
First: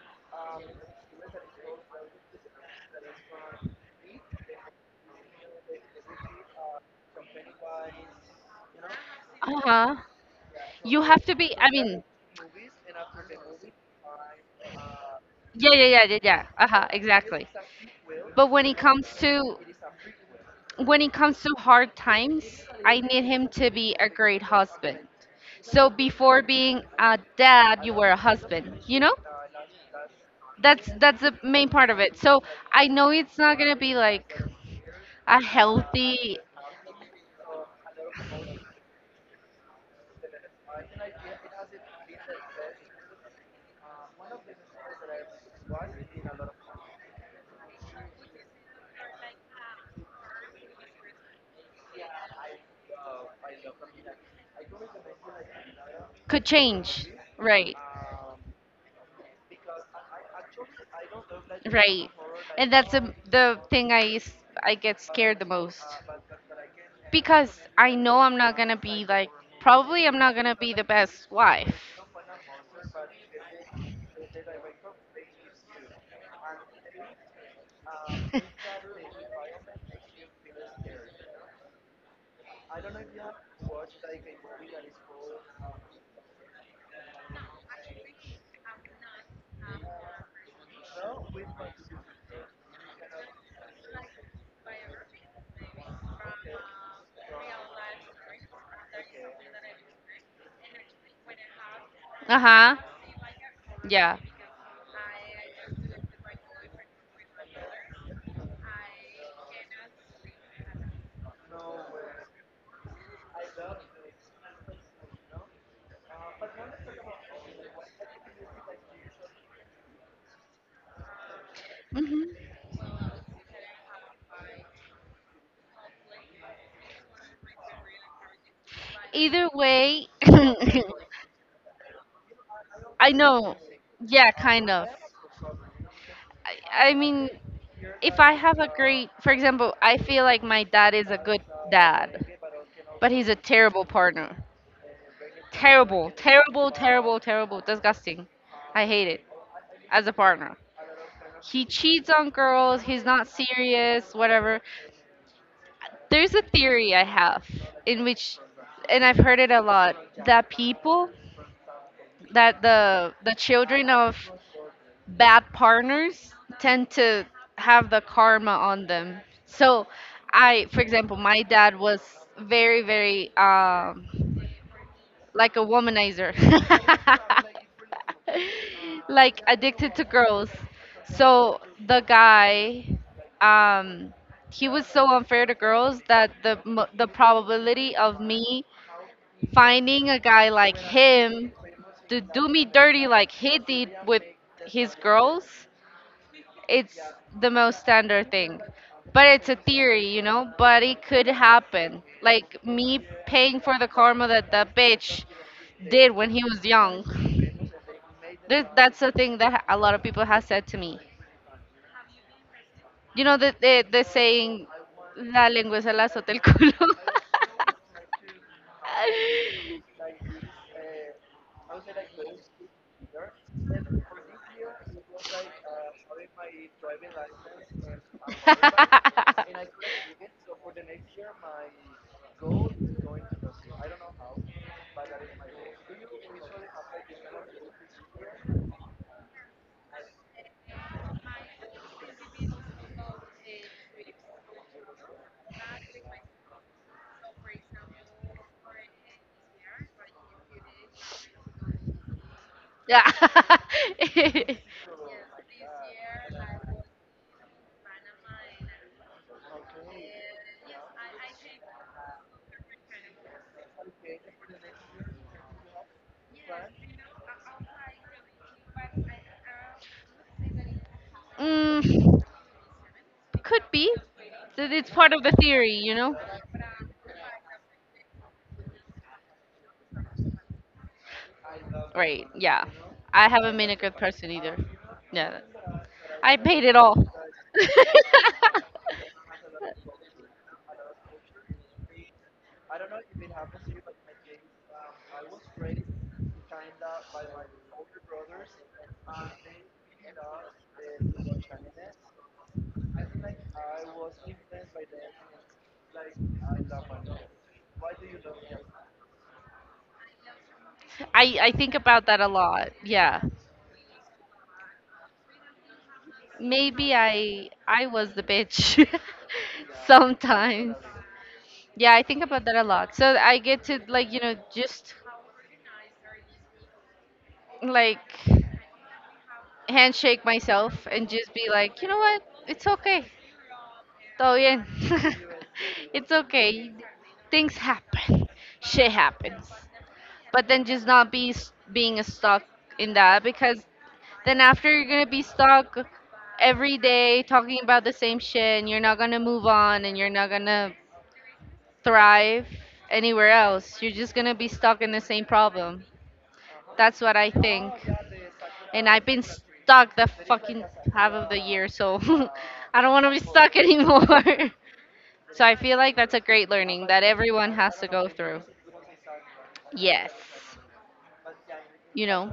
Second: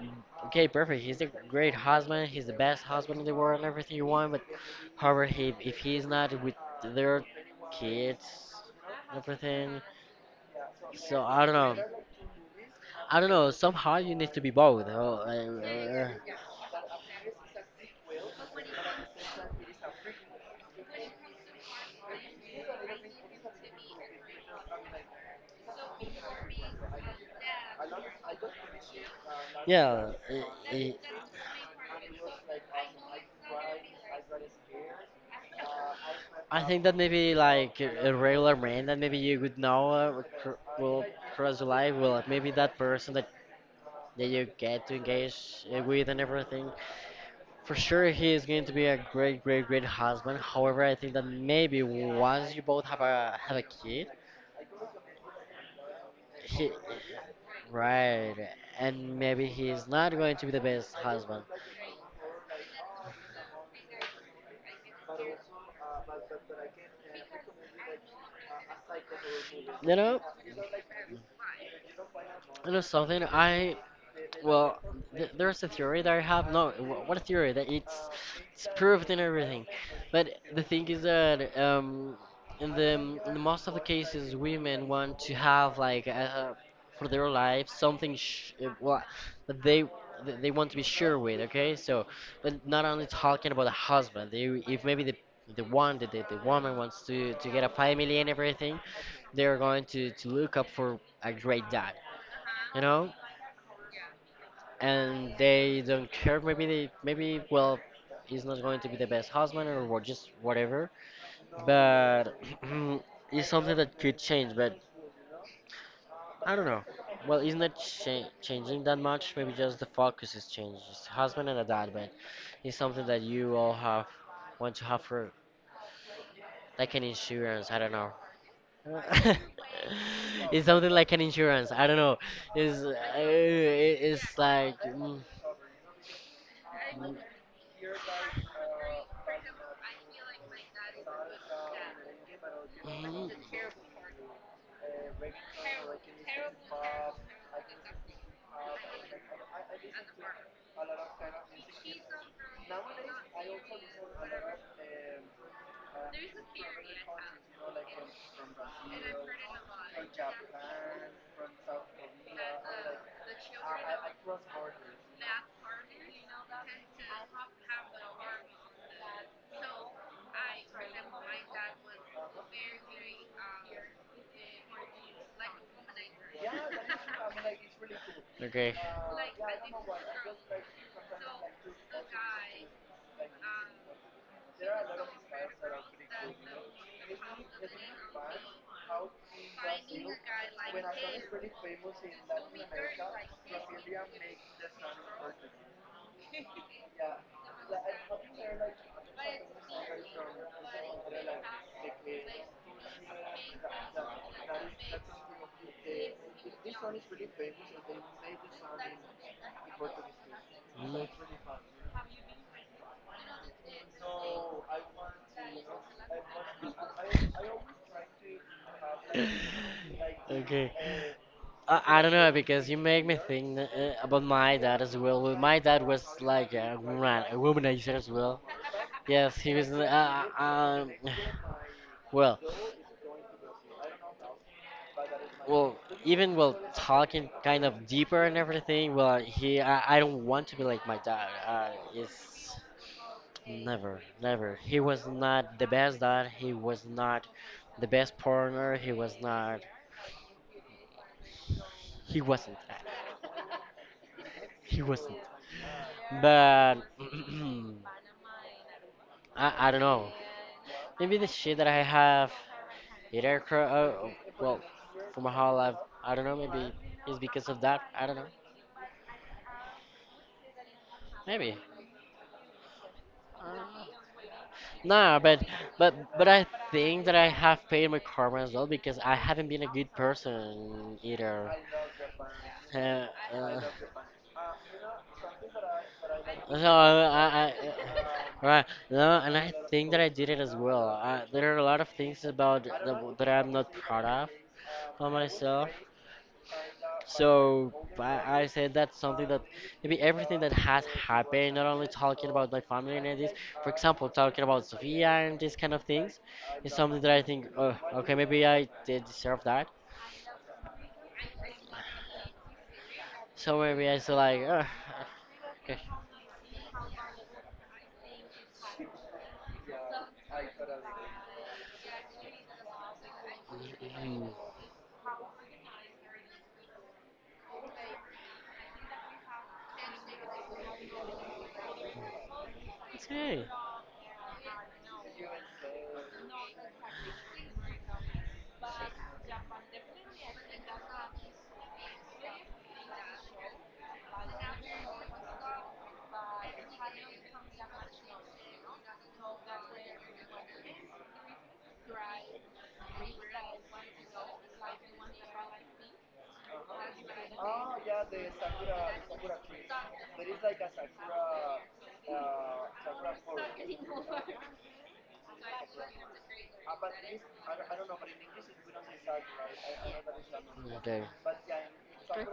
Speaker 1: okay, perfect. He's a great husband. He's the best husband in the world and everything you want. But however, he if he's not with their kids and
Speaker 2: Uh
Speaker 1: everything.
Speaker 2: huh. You have
Speaker 1: So
Speaker 2: to
Speaker 1: I
Speaker 2: be,
Speaker 1: don't
Speaker 2: I
Speaker 1: know.
Speaker 2: mean,
Speaker 1: I don't know. Somehow you need to be both. Oh, uh,
Speaker 2: yeah, yeah, yeah,
Speaker 1: uh,
Speaker 2: yeah, yeah. Uh huh, exactly. But when it comes to hard times, I need him to be a great husband. So before being a dad, you were a husband, you know?
Speaker 1: yeah. Uh,
Speaker 2: That's the main part of it. So I know it's not gonna be like a healthy
Speaker 1: I think that maybe, like, a regular man that maybe you would know will cross the life. Well, maybe that person that you get to engage with and everything. For sure, he is going to be a great, great, great husband. However, I think that maybe once you both have a kid,
Speaker 2: could
Speaker 1: he,
Speaker 2: change. Right.
Speaker 1: right, and maybe he is not going to be the best husband.
Speaker 2: Right. And that's the thing I get scared the most because I know I'm not gonna be like,
Speaker 1: You
Speaker 2: probably I'm
Speaker 1: know?
Speaker 2: not gonna be the best wife.
Speaker 1: You know something? I Well, th there's a theory that I have. No, what, a theory that it's
Speaker 2: Uh-huh.
Speaker 1: it's proved and everything. But the thing is that, in the most of the cases, women want to have, like, for their lives, something sh well, that they want to be sure with. Okay, so, but not only talking about a husband. They If maybe the one that the woman wants to get a family and everything, they're going to look up for a great dad, you know,
Speaker 2: Yeah.
Speaker 1: and they don't care. Maybe maybe, well, he's not going to be the best husband or what, just whatever. But it's something that could change. But I don't know. Well, it's not changing that much. Maybe just the focus is changed. It's husband and a dad, but
Speaker 2: Hmm.
Speaker 1: it's something that you all have want to have for, like, an insurance. I don't know.
Speaker 2: Either way.
Speaker 1: It's something like an insurance. I don't know. It's uh,
Speaker 2: I know.
Speaker 1: it-
Speaker 2: Yeah,
Speaker 1: it's
Speaker 2: kind
Speaker 1: like.
Speaker 2: of. I, I mean, if I have a great, for example, I feel like my dad is a good dad, but he's
Speaker 1: Mm,
Speaker 2: a terrible partner. Terrible, terrible, terrible, terrible, disgusting. I hate it as a partner. He cheats on girls, he's not serious, whatever. There's a theory I have in which, and I've heard it a lot, that people, that the children of bad partners tend to have the karma on them. So, I, for example, my dad was very, very like a womanizer,
Speaker 1: Okay.
Speaker 2: like addicted to girls. So the guy, um, he was so unfair to girls that the probability of me finding a guy like him to do me dirty like he did with his girls, it's the most standard thing, but it's a theory, you know, but it could happen, like me paying for the karma that that bitch did when he was young. That's the thing that a lot of people have said to me.
Speaker 1: Mm.
Speaker 2: You know, the saying, la lengua se la azota el culo.
Speaker 1: Okay. I don't know, because you make me think about my dad as well. Well, my dad was like a womanizer as well. Yes,
Speaker 2: I
Speaker 1: he was. Uh, um, well, well, even, well, talking kind of deeper and everything. Well, he I don't want to be like my dad. Is Never, never. He was not the best dad. He was not the best partner. He was not. He wasn't.
Speaker 2: kind of goals?
Speaker 1: He wasn't. But I don't know. Maybe the shit that I have in aircraft. Well, for my whole life, I don't know. Maybe it's because of that. I don't know. Maybe.
Speaker 2: Yeah. Mm, could be. So it's part
Speaker 1: Nah,
Speaker 2: of the theory, you know?
Speaker 1: but I think that I have paid my karma as well, because I haven't been a good person either.
Speaker 2: Right, yeah.
Speaker 1: Uh,
Speaker 2: I haven't
Speaker 1: uh,
Speaker 2: been a good person either. Yeah. I paid
Speaker 1: so
Speaker 2: it all.
Speaker 1: I right, no, and I think that I did it as well. There are a lot of things about that I'm not proud of by myself. So, I said, that's something that maybe everything that has happened, not only talking about like family and this, for example, talking about Sophia and these kind of things, is something that I think, oh, okay, maybe I did deserve that.
Speaker 2: I think about that a lot. Yeah.
Speaker 1: So maybe I feel like, "Ugh, okay."
Speaker 2: Maybe I was the bitch sometimes. Yeah, I think about that a lot. So I get to like, you
Speaker 1: Mm,
Speaker 2: know, just like handshake myself and just be like, you know what? It's okay.
Speaker 1: It's okay.
Speaker 2: Todo bien. It's okay. Things happen. Shit happens. But then just not be s- being stuck in that, because then after you're gonna be stuck every day talking about the same shit and you're not gonna move on and you're not gonna thrive anywhere else. You're just gonna be stuck in the same problem. That's what I think. And I've been stuck the fucking half of the year, so I don't want to be stuck anymore. So I feel like that's a great learning that everyone has to go through. Yes.
Speaker 1: Okay.
Speaker 2: You know,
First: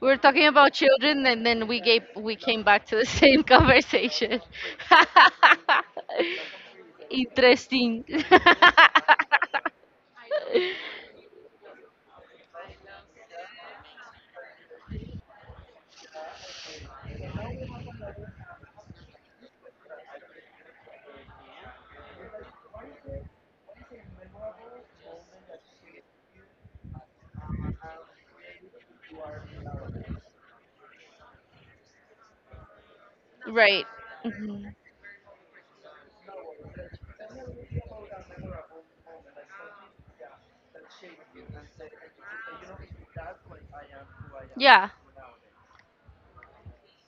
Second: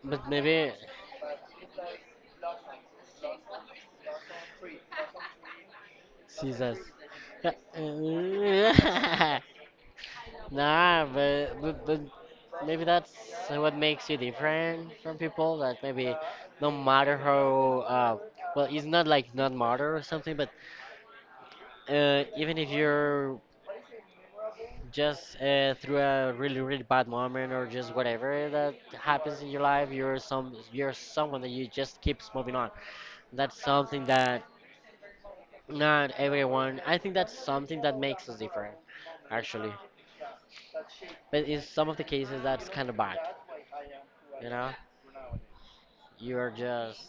Speaker 2: we were
Speaker 1: But
Speaker 2: talking about
Speaker 1: maybe
Speaker 2: children, and then we came back to the same conversation.
Speaker 1: scissors.
Speaker 2: Interesting.
Speaker 1: Nah, but maybe that's what makes you different from people. That maybe, no matter how uh, well, it's not like not matter or something, but even if you're just through a really, really bad moment or just whatever that happens in your life, you're some you're someone that you just keeps moving on. That's
Speaker 2: Right.
Speaker 1: something that
Speaker 2: Mhm.
Speaker 1: not everyone. I think that's something that makes us different, actually, but in some of the cases, that's kind of bad. You know
Speaker 2: Yeah,
Speaker 1: you're just,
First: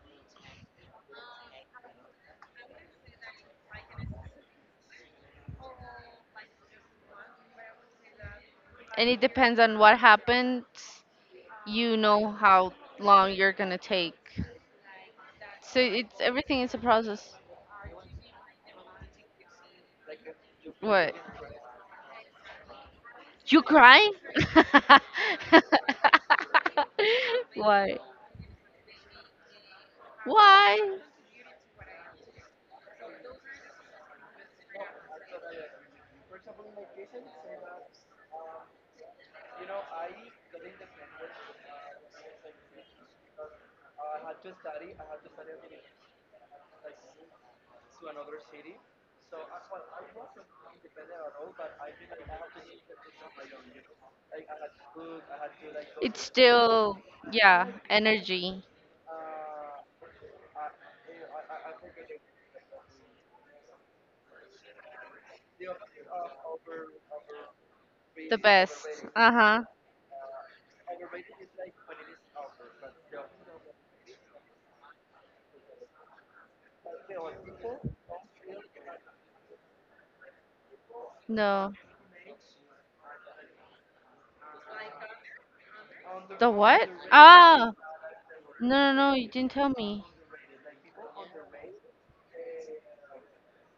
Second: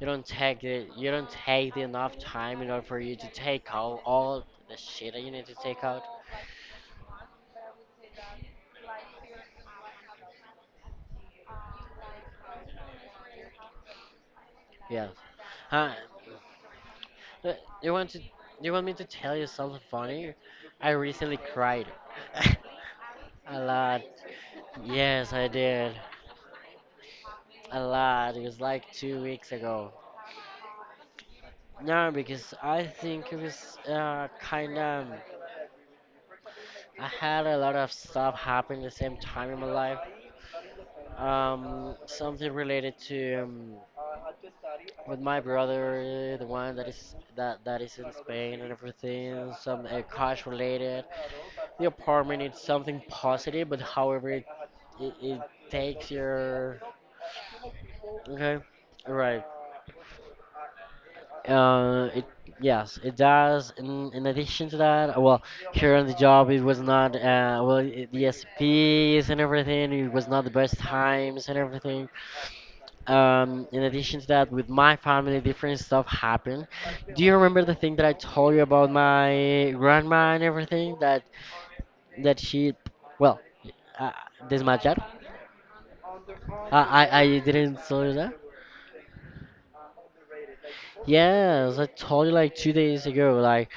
Speaker 1: you don't take it, you don't take the enough time in order for you to take out all the shit that you need to take out.
Speaker 2: and it depends on what happens. You know how long you're gonna take.
Speaker 1: Yeah.
Speaker 2: So
Speaker 1: Huh.
Speaker 2: it's, everything is a process.
Speaker 1: Uh, You want to? You want me to tell you something funny? I
Speaker 2: What?
Speaker 1: recently cried. A
Speaker 2: You
Speaker 1: lot.
Speaker 2: cry?
Speaker 1: Yes, I did. A
Speaker 2: Why?
Speaker 1: lot. It was like 2 weeks ago.
Speaker 2: Why?
Speaker 1: No, because I think it was, kind of. I had a lot of stuff happen at the same time in my life. Something related to, with my brother, the one that is in Spain and everything. Some cash related. The apartment, it's something positive, but however,
Speaker 2: It's
Speaker 1: it
Speaker 2: to the
Speaker 1: takes
Speaker 2: market,
Speaker 1: your.
Speaker 2: still, yeah,
Speaker 1: Okay,
Speaker 2: energy.
Speaker 1: right, it, yes, it does. In addition to that, well, here on the job it was not, well, I the
Speaker 2: The best. Overrated.
Speaker 1: SPs and
Speaker 2: Uh-huh.
Speaker 1: everything, it was not the best times and everything. Um, in addition to that, with my family, different stuff happened. Do you remember the thing that I told you about my grandma and everything, that
Speaker 2: No.
Speaker 1: she, well, uh, desmayar?
Speaker 2: The
Speaker 1: I,
Speaker 2: what?
Speaker 1: I, I
Speaker 2: Ah,
Speaker 1: didn't tell you that.
Speaker 2: no, no, no, you didn't tell me.
Speaker 1: Yes, I told you like 2 days ago. Like,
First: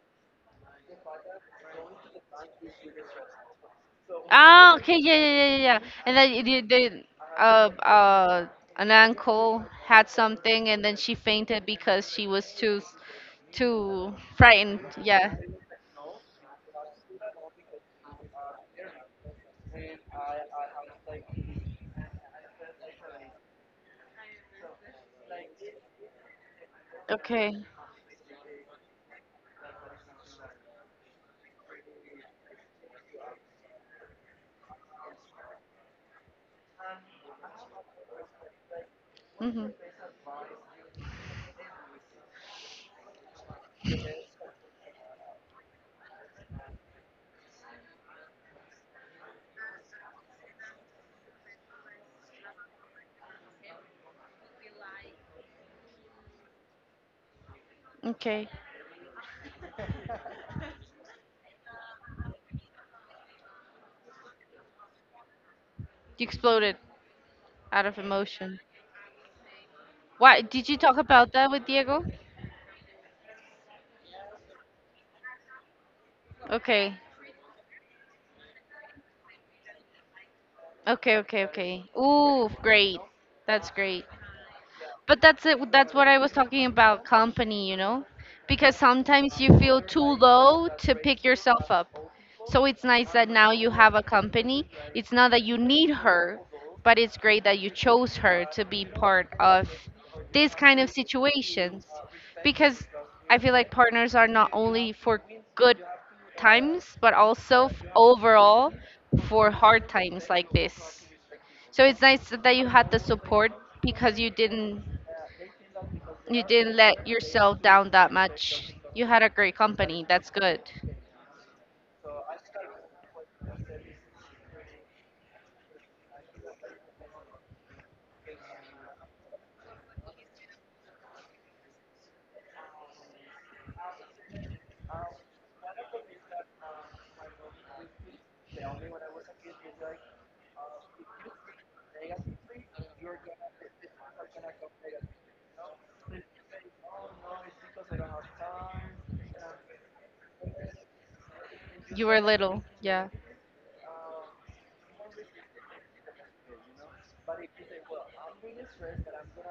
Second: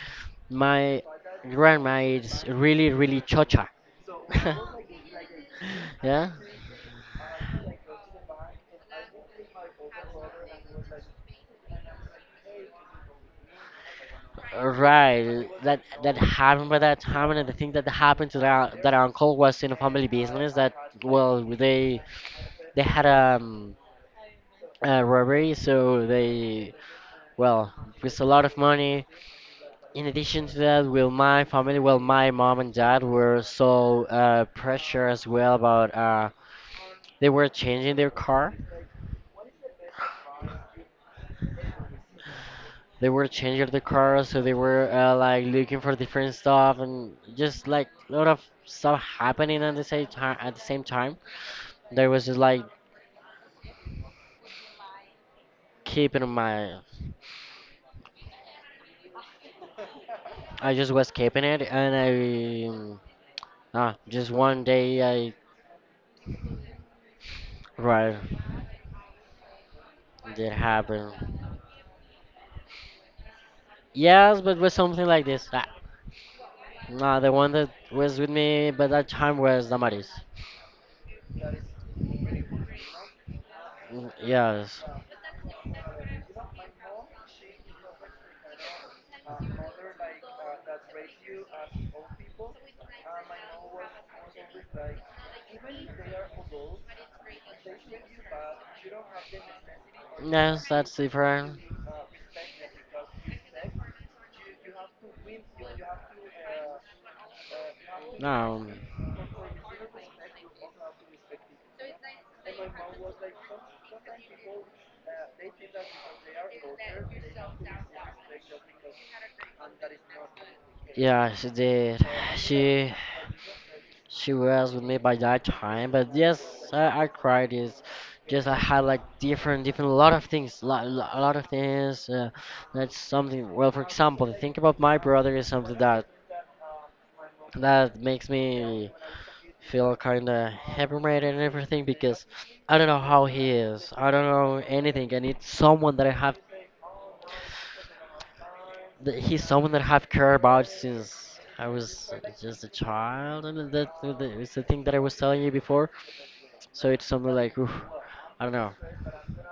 Speaker 1: my grandma is really, really chocha.
Speaker 2: So ah, okay, yeah, yeah, yeah, yeah, yeah. And
Speaker 1: Yeah.
Speaker 2: then you did, like an uncle had something and then she fainted because she was too, too frightened. Yeah.
Speaker 1: Right. That that happened by that time, and the thing that happened to that uncle was in a family business. That, well, they had, a robbery, so they,
Speaker 2: Okay.
Speaker 1: well, with a lot of money. In addition to that, well, my family, well, my mom and dad were so pressure as well about, they were changing their car.
Speaker 2: Mm-hmm.
Speaker 1: They were changing the car, so they were like looking for different stuff and just like a lot of stuff happening at the same time. At the same time, there was just like keeping my,
Speaker 2: Okay.
Speaker 1: I just was keeping it, and I, just one day I.
Speaker 2: You exploded out of
Speaker 1: Right,
Speaker 2: emotion. Why
Speaker 1: did
Speaker 2: did you talk
Speaker 1: happen.
Speaker 2: about that with Diego?
Speaker 1: Yes, but with something like this. Ah.
Speaker 2: Okay.
Speaker 1: No, the one that was with me by that time was Damaris.
Speaker 2: Okay, okay, okay. Ooh, great. That's great.
Speaker 1: Yes.
Speaker 2: But that's it. That's what I was talking about, company, you know, because sometimes you feel too low to pick yourself up. So it's nice that now you have a company. It's not that you need her, but it's great that you chose her to be part of this
Speaker 1: Yes,
Speaker 2: kind of
Speaker 1: that's different.
Speaker 2: situations, because I feel like partners are not only for good times, but also
Speaker 1: No.
Speaker 2: overall for hard times like this. So it's nice that you had the support because you didn't. You didn't let yourself down that much. You had a great company. That's good.
Speaker 1: Yeah, she did. She she was with me by that time, but yes, I cried. Is just I had like different, a lot of things, a lot of things. That's something. Well, for example, think about my brother is something that makes me feel kind of hammered and everything, because I don't know how he is. I don't know anything, and it's someone that I have. That He's someone that I have cared about since I
Speaker 2: You
Speaker 1: was
Speaker 2: were
Speaker 1: just
Speaker 2: little.
Speaker 1: a
Speaker 2: Yeah.
Speaker 1: child, and that it's the thing that I was telling you before. So it's something like, oof, I don't know.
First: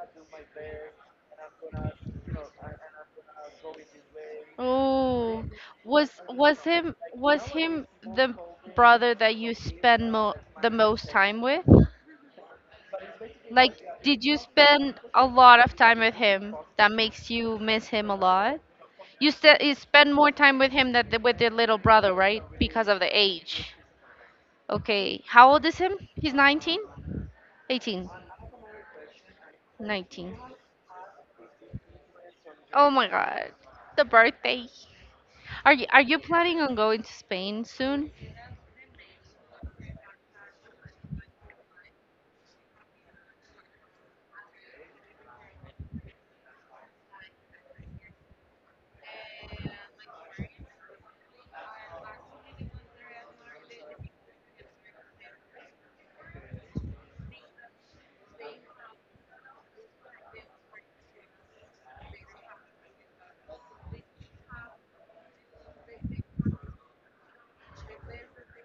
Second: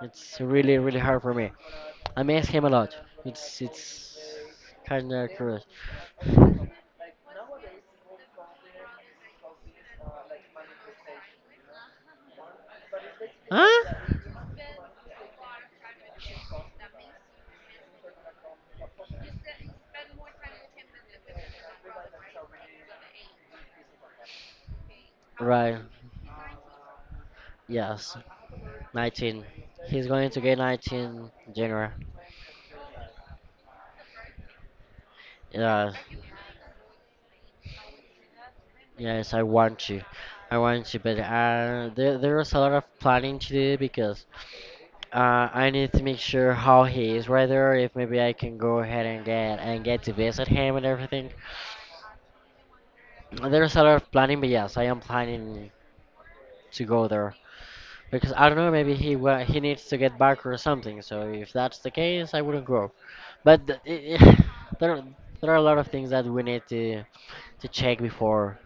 Speaker 1: It's really, really hard for me. I miss him a lot. It's kind of
Speaker 2: Oh,
Speaker 1: cruel.
Speaker 2: was him the brother that you spend mo the most time with? Like,
Speaker 1: Huh?
Speaker 2: did you spend a lot of time with him that makes you miss him a lot? You said you spend more time with him than the, with your little brother, right? Because of the age. Okay. How old
Speaker 1: Right.
Speaker 2: is him? He's 19? 18.
Speaker 1: Yes. 19. He's going
Speaker 2: 19.
Speaker 1: to get 19 January.
Speaker 2: Oh my god. The birthday. Are you
Speaker 1: Yeah,
Speaker 2: are you planning on going to Spain soon?
Speaker 1: yes, I want to. I want to, but there was a lot of planning to do because I need to make sure how he is, whether if maybe I can go ahead and get to visit him and everything. There's a lot of planning, but yes, I am planning to go there because I don't know, maybe he needs to get back or something. So if that's the case, I wouldn't go. But there there are a lot of things that we need to check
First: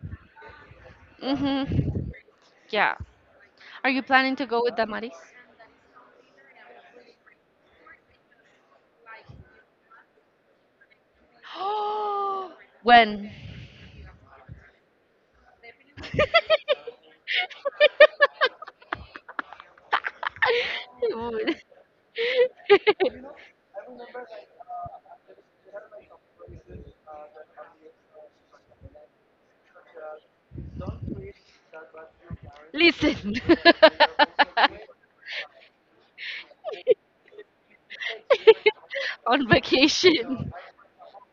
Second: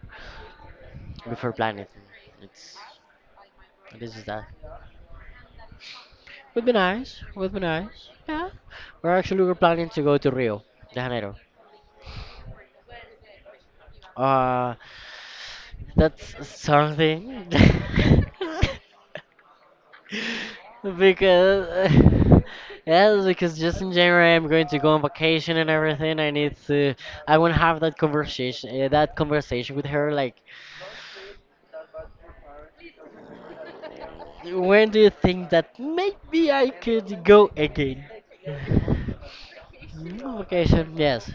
Speaker 1: before planning.
Speaker 2: Mm-hmm.
Speaker 1: It's
Speaker 2: Yeah. Are you
Speaker 1: this is
Speaker 2: planning
Speaker 1: that.
Speaker 2: to go with Damaris?
Speaker 1: Would be nice. Would be nice. Yeah. We're planning to go to Rio de Janeiro.
Speaker 2: When?
Speaker 1: Uh, that's something. because yeah, because just in January I'm going to go on vacation and everything. I need to. I want to have that conversation. That conversation with her. Like,
Speaker 2: Listen.
Speaker 1: when do you think that maybe I could go again?
Speaker 2: On vacation.
Speaker 1: Vacation, yes.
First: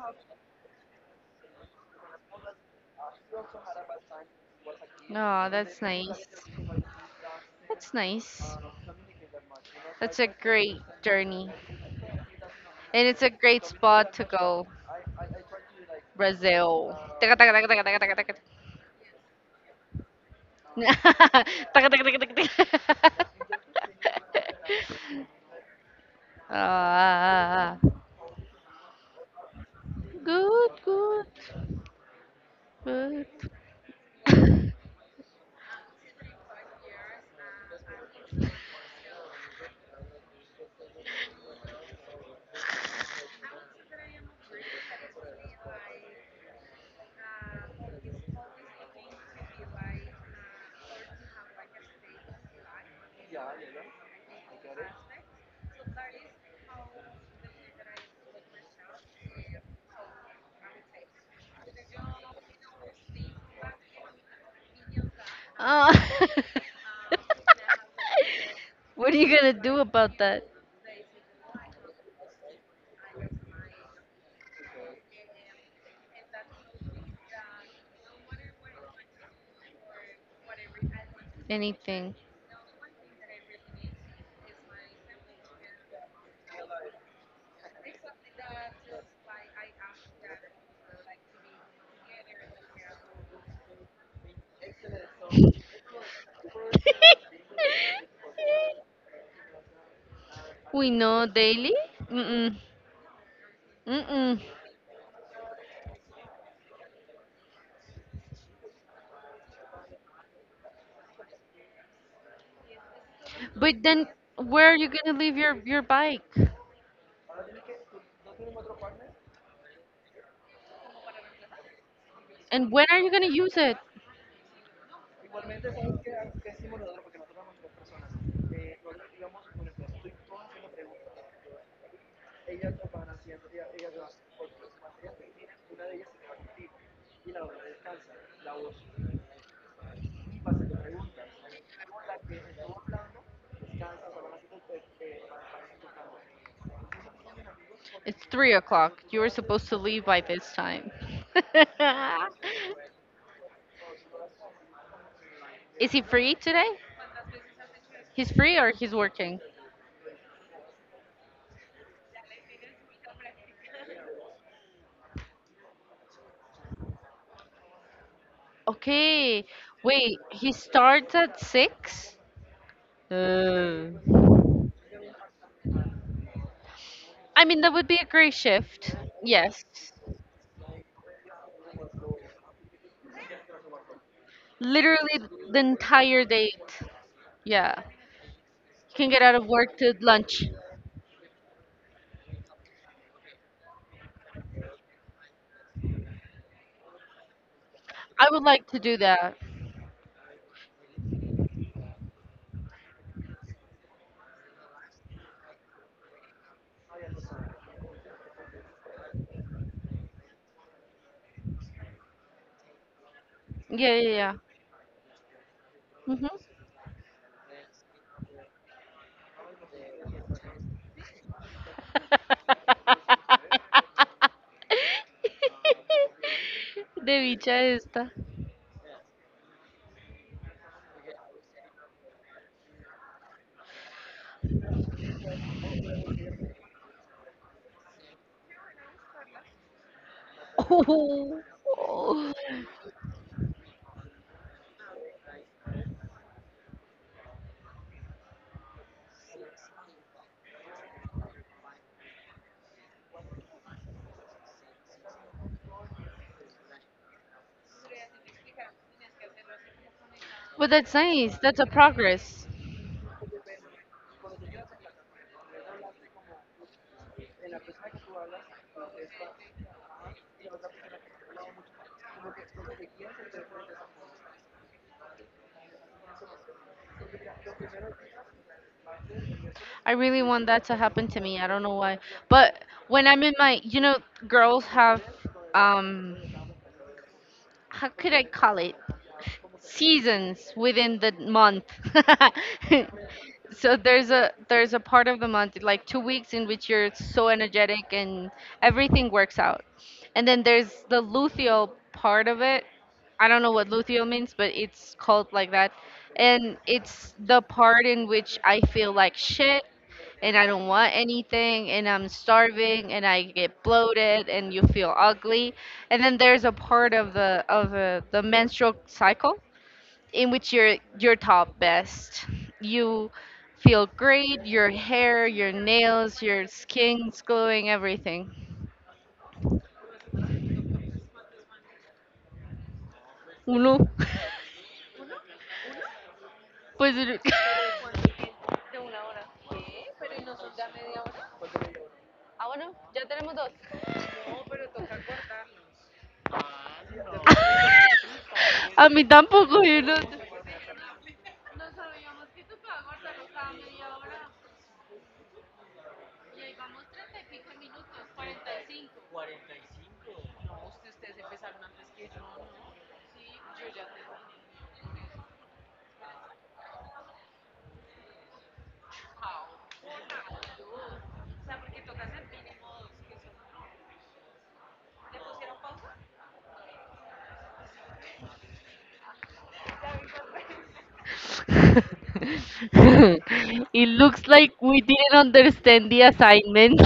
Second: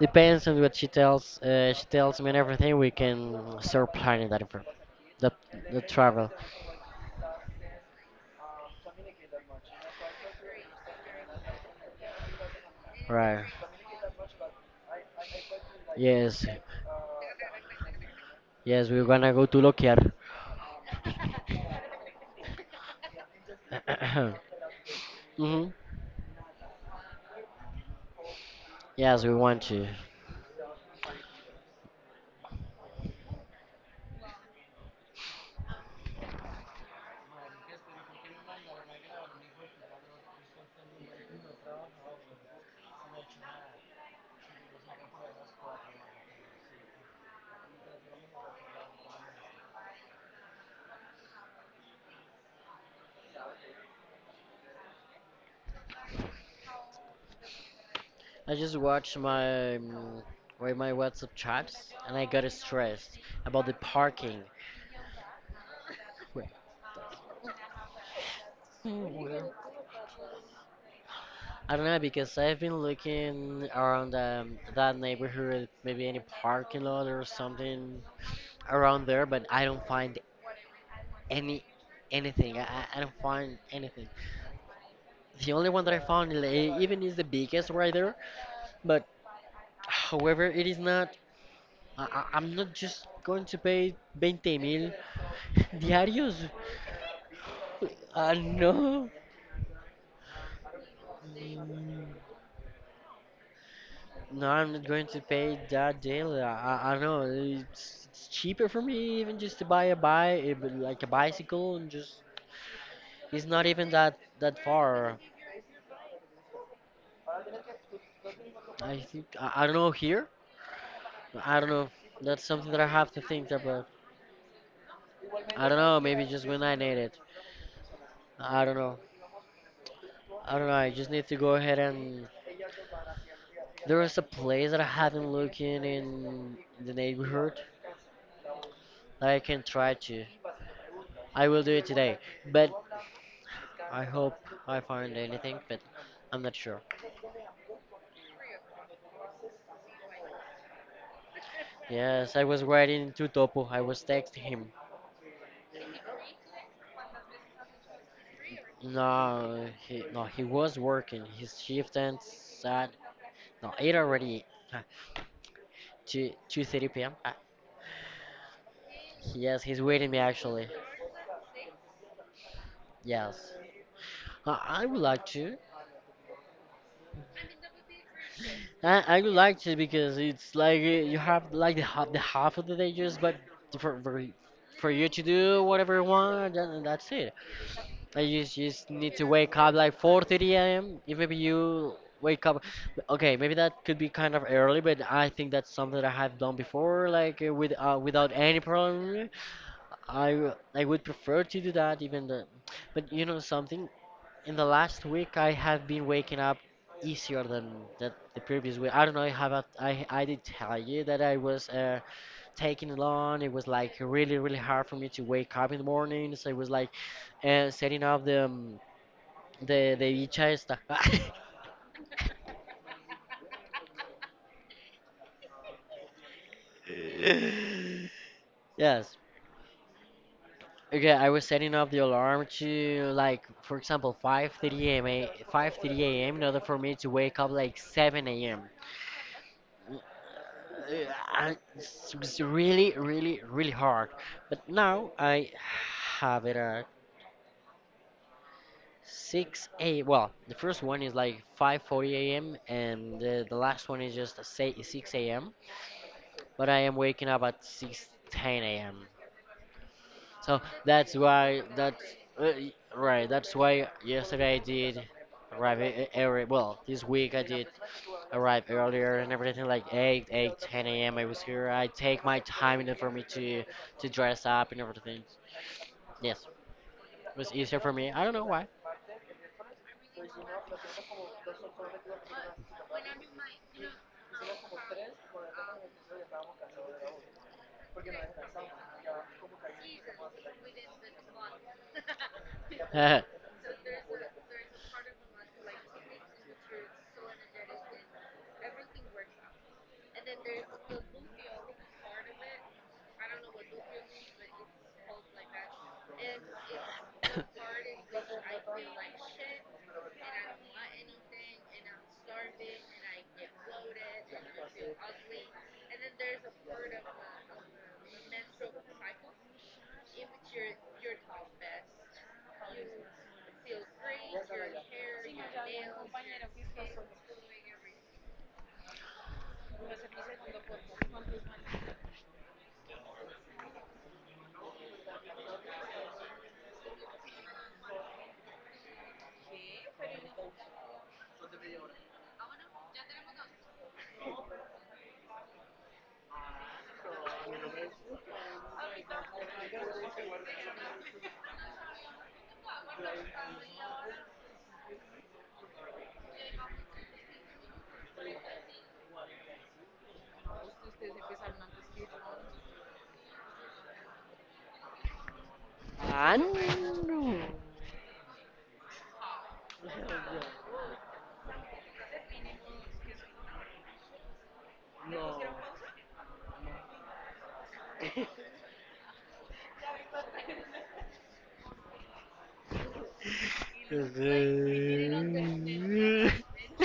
Speaker 1: Depends on what she tells. She tells me and everything. We can start planning that for the
Speaker 2: No, that's nice.
Speaker 1: travel.
Speaker 2: That's nice. That's a great journey. And it's a
Speaker 1: Right.
Speaker 2: great spot to go,
Speaker 1: Yes.
Speaker 2: Brazil.
Speaker 1: Yes, we're gonna go to Lokiar.
Speaker 2: Taka, taka, taka, taka, taka.
Speaker 1: hmm
Speaker 2: Ah,
Speaker 1: Yes, we want to.
Speaker 2: good, good, good.
Speaker 1: I just watched my wait, my WhatsApp chats and I got stressed about the parking.
Speaker 2: Ah. What are you
Speaker 1: Wait.
Speaker 2: gonna do about that?
Speaker 1: I don't know because I've been looking around that neighborhood, maybe any parking lot or something around there, but I don't find any
Speaker 2: Anything?
Speaker 1: anything. I don't find anything. The only one that I found, like, even is the biggest right there, but however, it is not. I'm not just going to pay 20 mil diarios. No.
Speaker 2: We know, daily. Mm-mm. Mm-mm.
Speaker 1: No, I'm not going to pay that daily. I know it's cheaper for me even just to buy a bike, but like a bicycle, and just it's not
Speaker 2: But
Speaker 1: even
Speaker 2: then,
Speaker 1: that
Speaker 2: where are you gonna
Speaker 1: far.
Speaker 2: leave your bike?
Speaker 1: I don't know here. I don't know. That's something
Speaker 2: And
Speaker 1: that
Speaker 2: when
Speaker 1: I
Speaker 2: are
Speaker 1: have
Speaker 2: you
Speaker 1: to
Speaker 2: gonna
Speaker 1: think
Speaker 2: use it?
Speaker 1: about. I don't know. Maybe just when I need it. I don't know. I don't know. I just need to go ahead and there is a place that I haven't looked in the neighborhood that I can try to. I will do it today, but. I hope I find anything, but I'm not sure.
Speaker 2: It's 3 o'clock. You were supposed to leave by this time.
Speaker 1: Yes, I was writing to Topo. I was texting him.
Speaker 2: Is he free today? He's free or he's working?
Speaker 1: No, he was working. His shift ends at no huh, Two two thirty p.m.
Speaker 2: Okay.
Speaker 1: Yes, he's waiting
Speaker 2: Wait,
Speaker 1: me
Speaker 2: he
Speaker 1: actually.
Speaker 2: starts at six?
Speaker 1: Yes,
Speaker 2: Uh,
Speaker 1: I would like to.
Speaker 2: I mean, that would be a great shift.
Speaker 1: I would like
Speaker 2: Yes.
Speaker 1: to because it's like you have like the half of the day just but for for, for you
Speaker 2: Literally
Speaker 1: to
Speaker 2: the
Speaker 1: do whatever you
Speaker 2: entire
Speaker 1: want
Speaker 2: date.
Speaker 1: and that's it.
Speaker 2: Yeah.
Speaker 1: I just
Speaker 2: You can
Speaker 1: need
Speaker 2: get
Speaker 1: to
Speaker 2: out of
Speaker 1: wake up
Speaker 2: work to
Speaker 1: like
Speaker 2: lunch.
Speaker 1: 4:30 a.m. If maybe you wake up, okay, maybe that could be kind of early, but I think that's something that I have done before, like with
Speaker 2: I
Speaker 1: without
Speaker 2: would
Speaker 1: any
Speaker 2: like to do
Speaker 1: problem.
Speaker 2: that.
Speaker 1: I would prefer to do that even the, but you know something, in the last week I have been waking up easier than that the previous week. I don't know how about I did tell you that I was taking long. It was like
Speaker 2: Yeah, yeah,
Speaker 1: really really hard for me to wake up in the
Speaker 2: yeah. Hmm.
Speaker 1: morning. So it was like setting up the the dicha esta.
Speaker 2: De bicha esta.
Speaker 1: Yes. Okay, I was setting up the alarm to like, for example, 5:30 a.m. 5:30 a.m. in order for me to wake up like 7 a.m.
Speaker 2: Oh,
Speaker 1: It
Speaker 2: oh.
Speaker 1: was really, really, really hard. But now I have it at 6 a. Well, the first one is like 5:40 a.m. and the last one is just say 6 a.m. But I am waking up at 6:10 a.m. So
Speaker 2: But that's
Speaker 1: that's
Speaker 2: nice. That's
Speaker 1: why
Speaker 2: a
Speaker 1: that's
Speaker 2: progress.
Speaker 1: right. That's why yesterday I did early. Well, this week I did arrive earlier and everything, like 8, eight, ten 10 a.m. I was here. I take my time in order for me to dress up and everything. Yes, it was easier for me. I don't know why.
Speaker 2: I really want that to happen to me. I don't know why. But when I'm in my, you know, girls have, um, how could I call it? Seasons within the month. So there's a part of the month, like 2 weeks in which you're so energetic and everything works out, and then there's the luteal part of it. I don't know what luteal means, but it's called like that. And it's the part in which I feel like shit and I don't want anything and I'm starving and I get bloated and you feel ugly. And then there's a part of the menstrual cycle in which you're your top best. You feel great, your hair, your nails, your skin's glowing, everything. Uno. Pues a mí tampoco. Yo no-
Speaker 1: I know.
Speaker 2: it looks like we didn't understand the assignment.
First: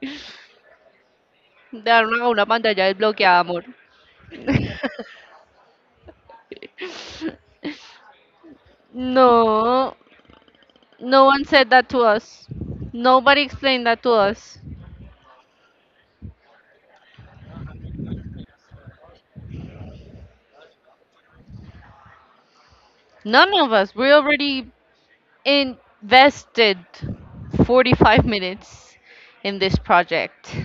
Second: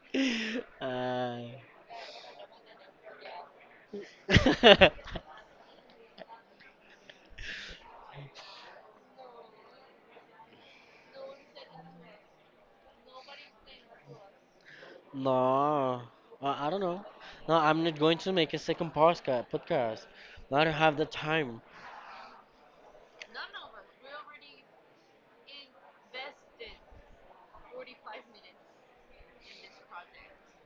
Speaker 1: uh,
Speaker 2: Dar una, una pantalla desbloqueada, amor. No. No one said that to us. Nobody explained that to us.
Speaker 1: No, I don't know. No, I'm not going to make a second Podcast. No, I don't have the time.
Speaker 2: None of us. We already invested 45 minutes in this project.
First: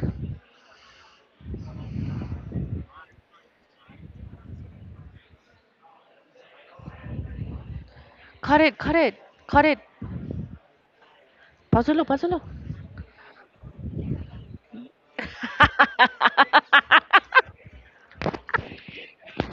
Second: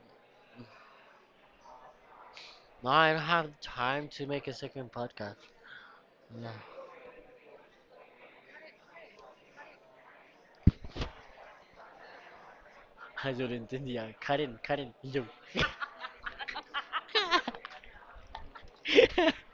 Speaker 1: No, I don't have the time to make a second podcast. No.
Speaker 2: Cut it, cut it, cut it. Pásalo, pásalo.
Speaker 1: Ay, yo no entendía. Karen, Karen, y yo.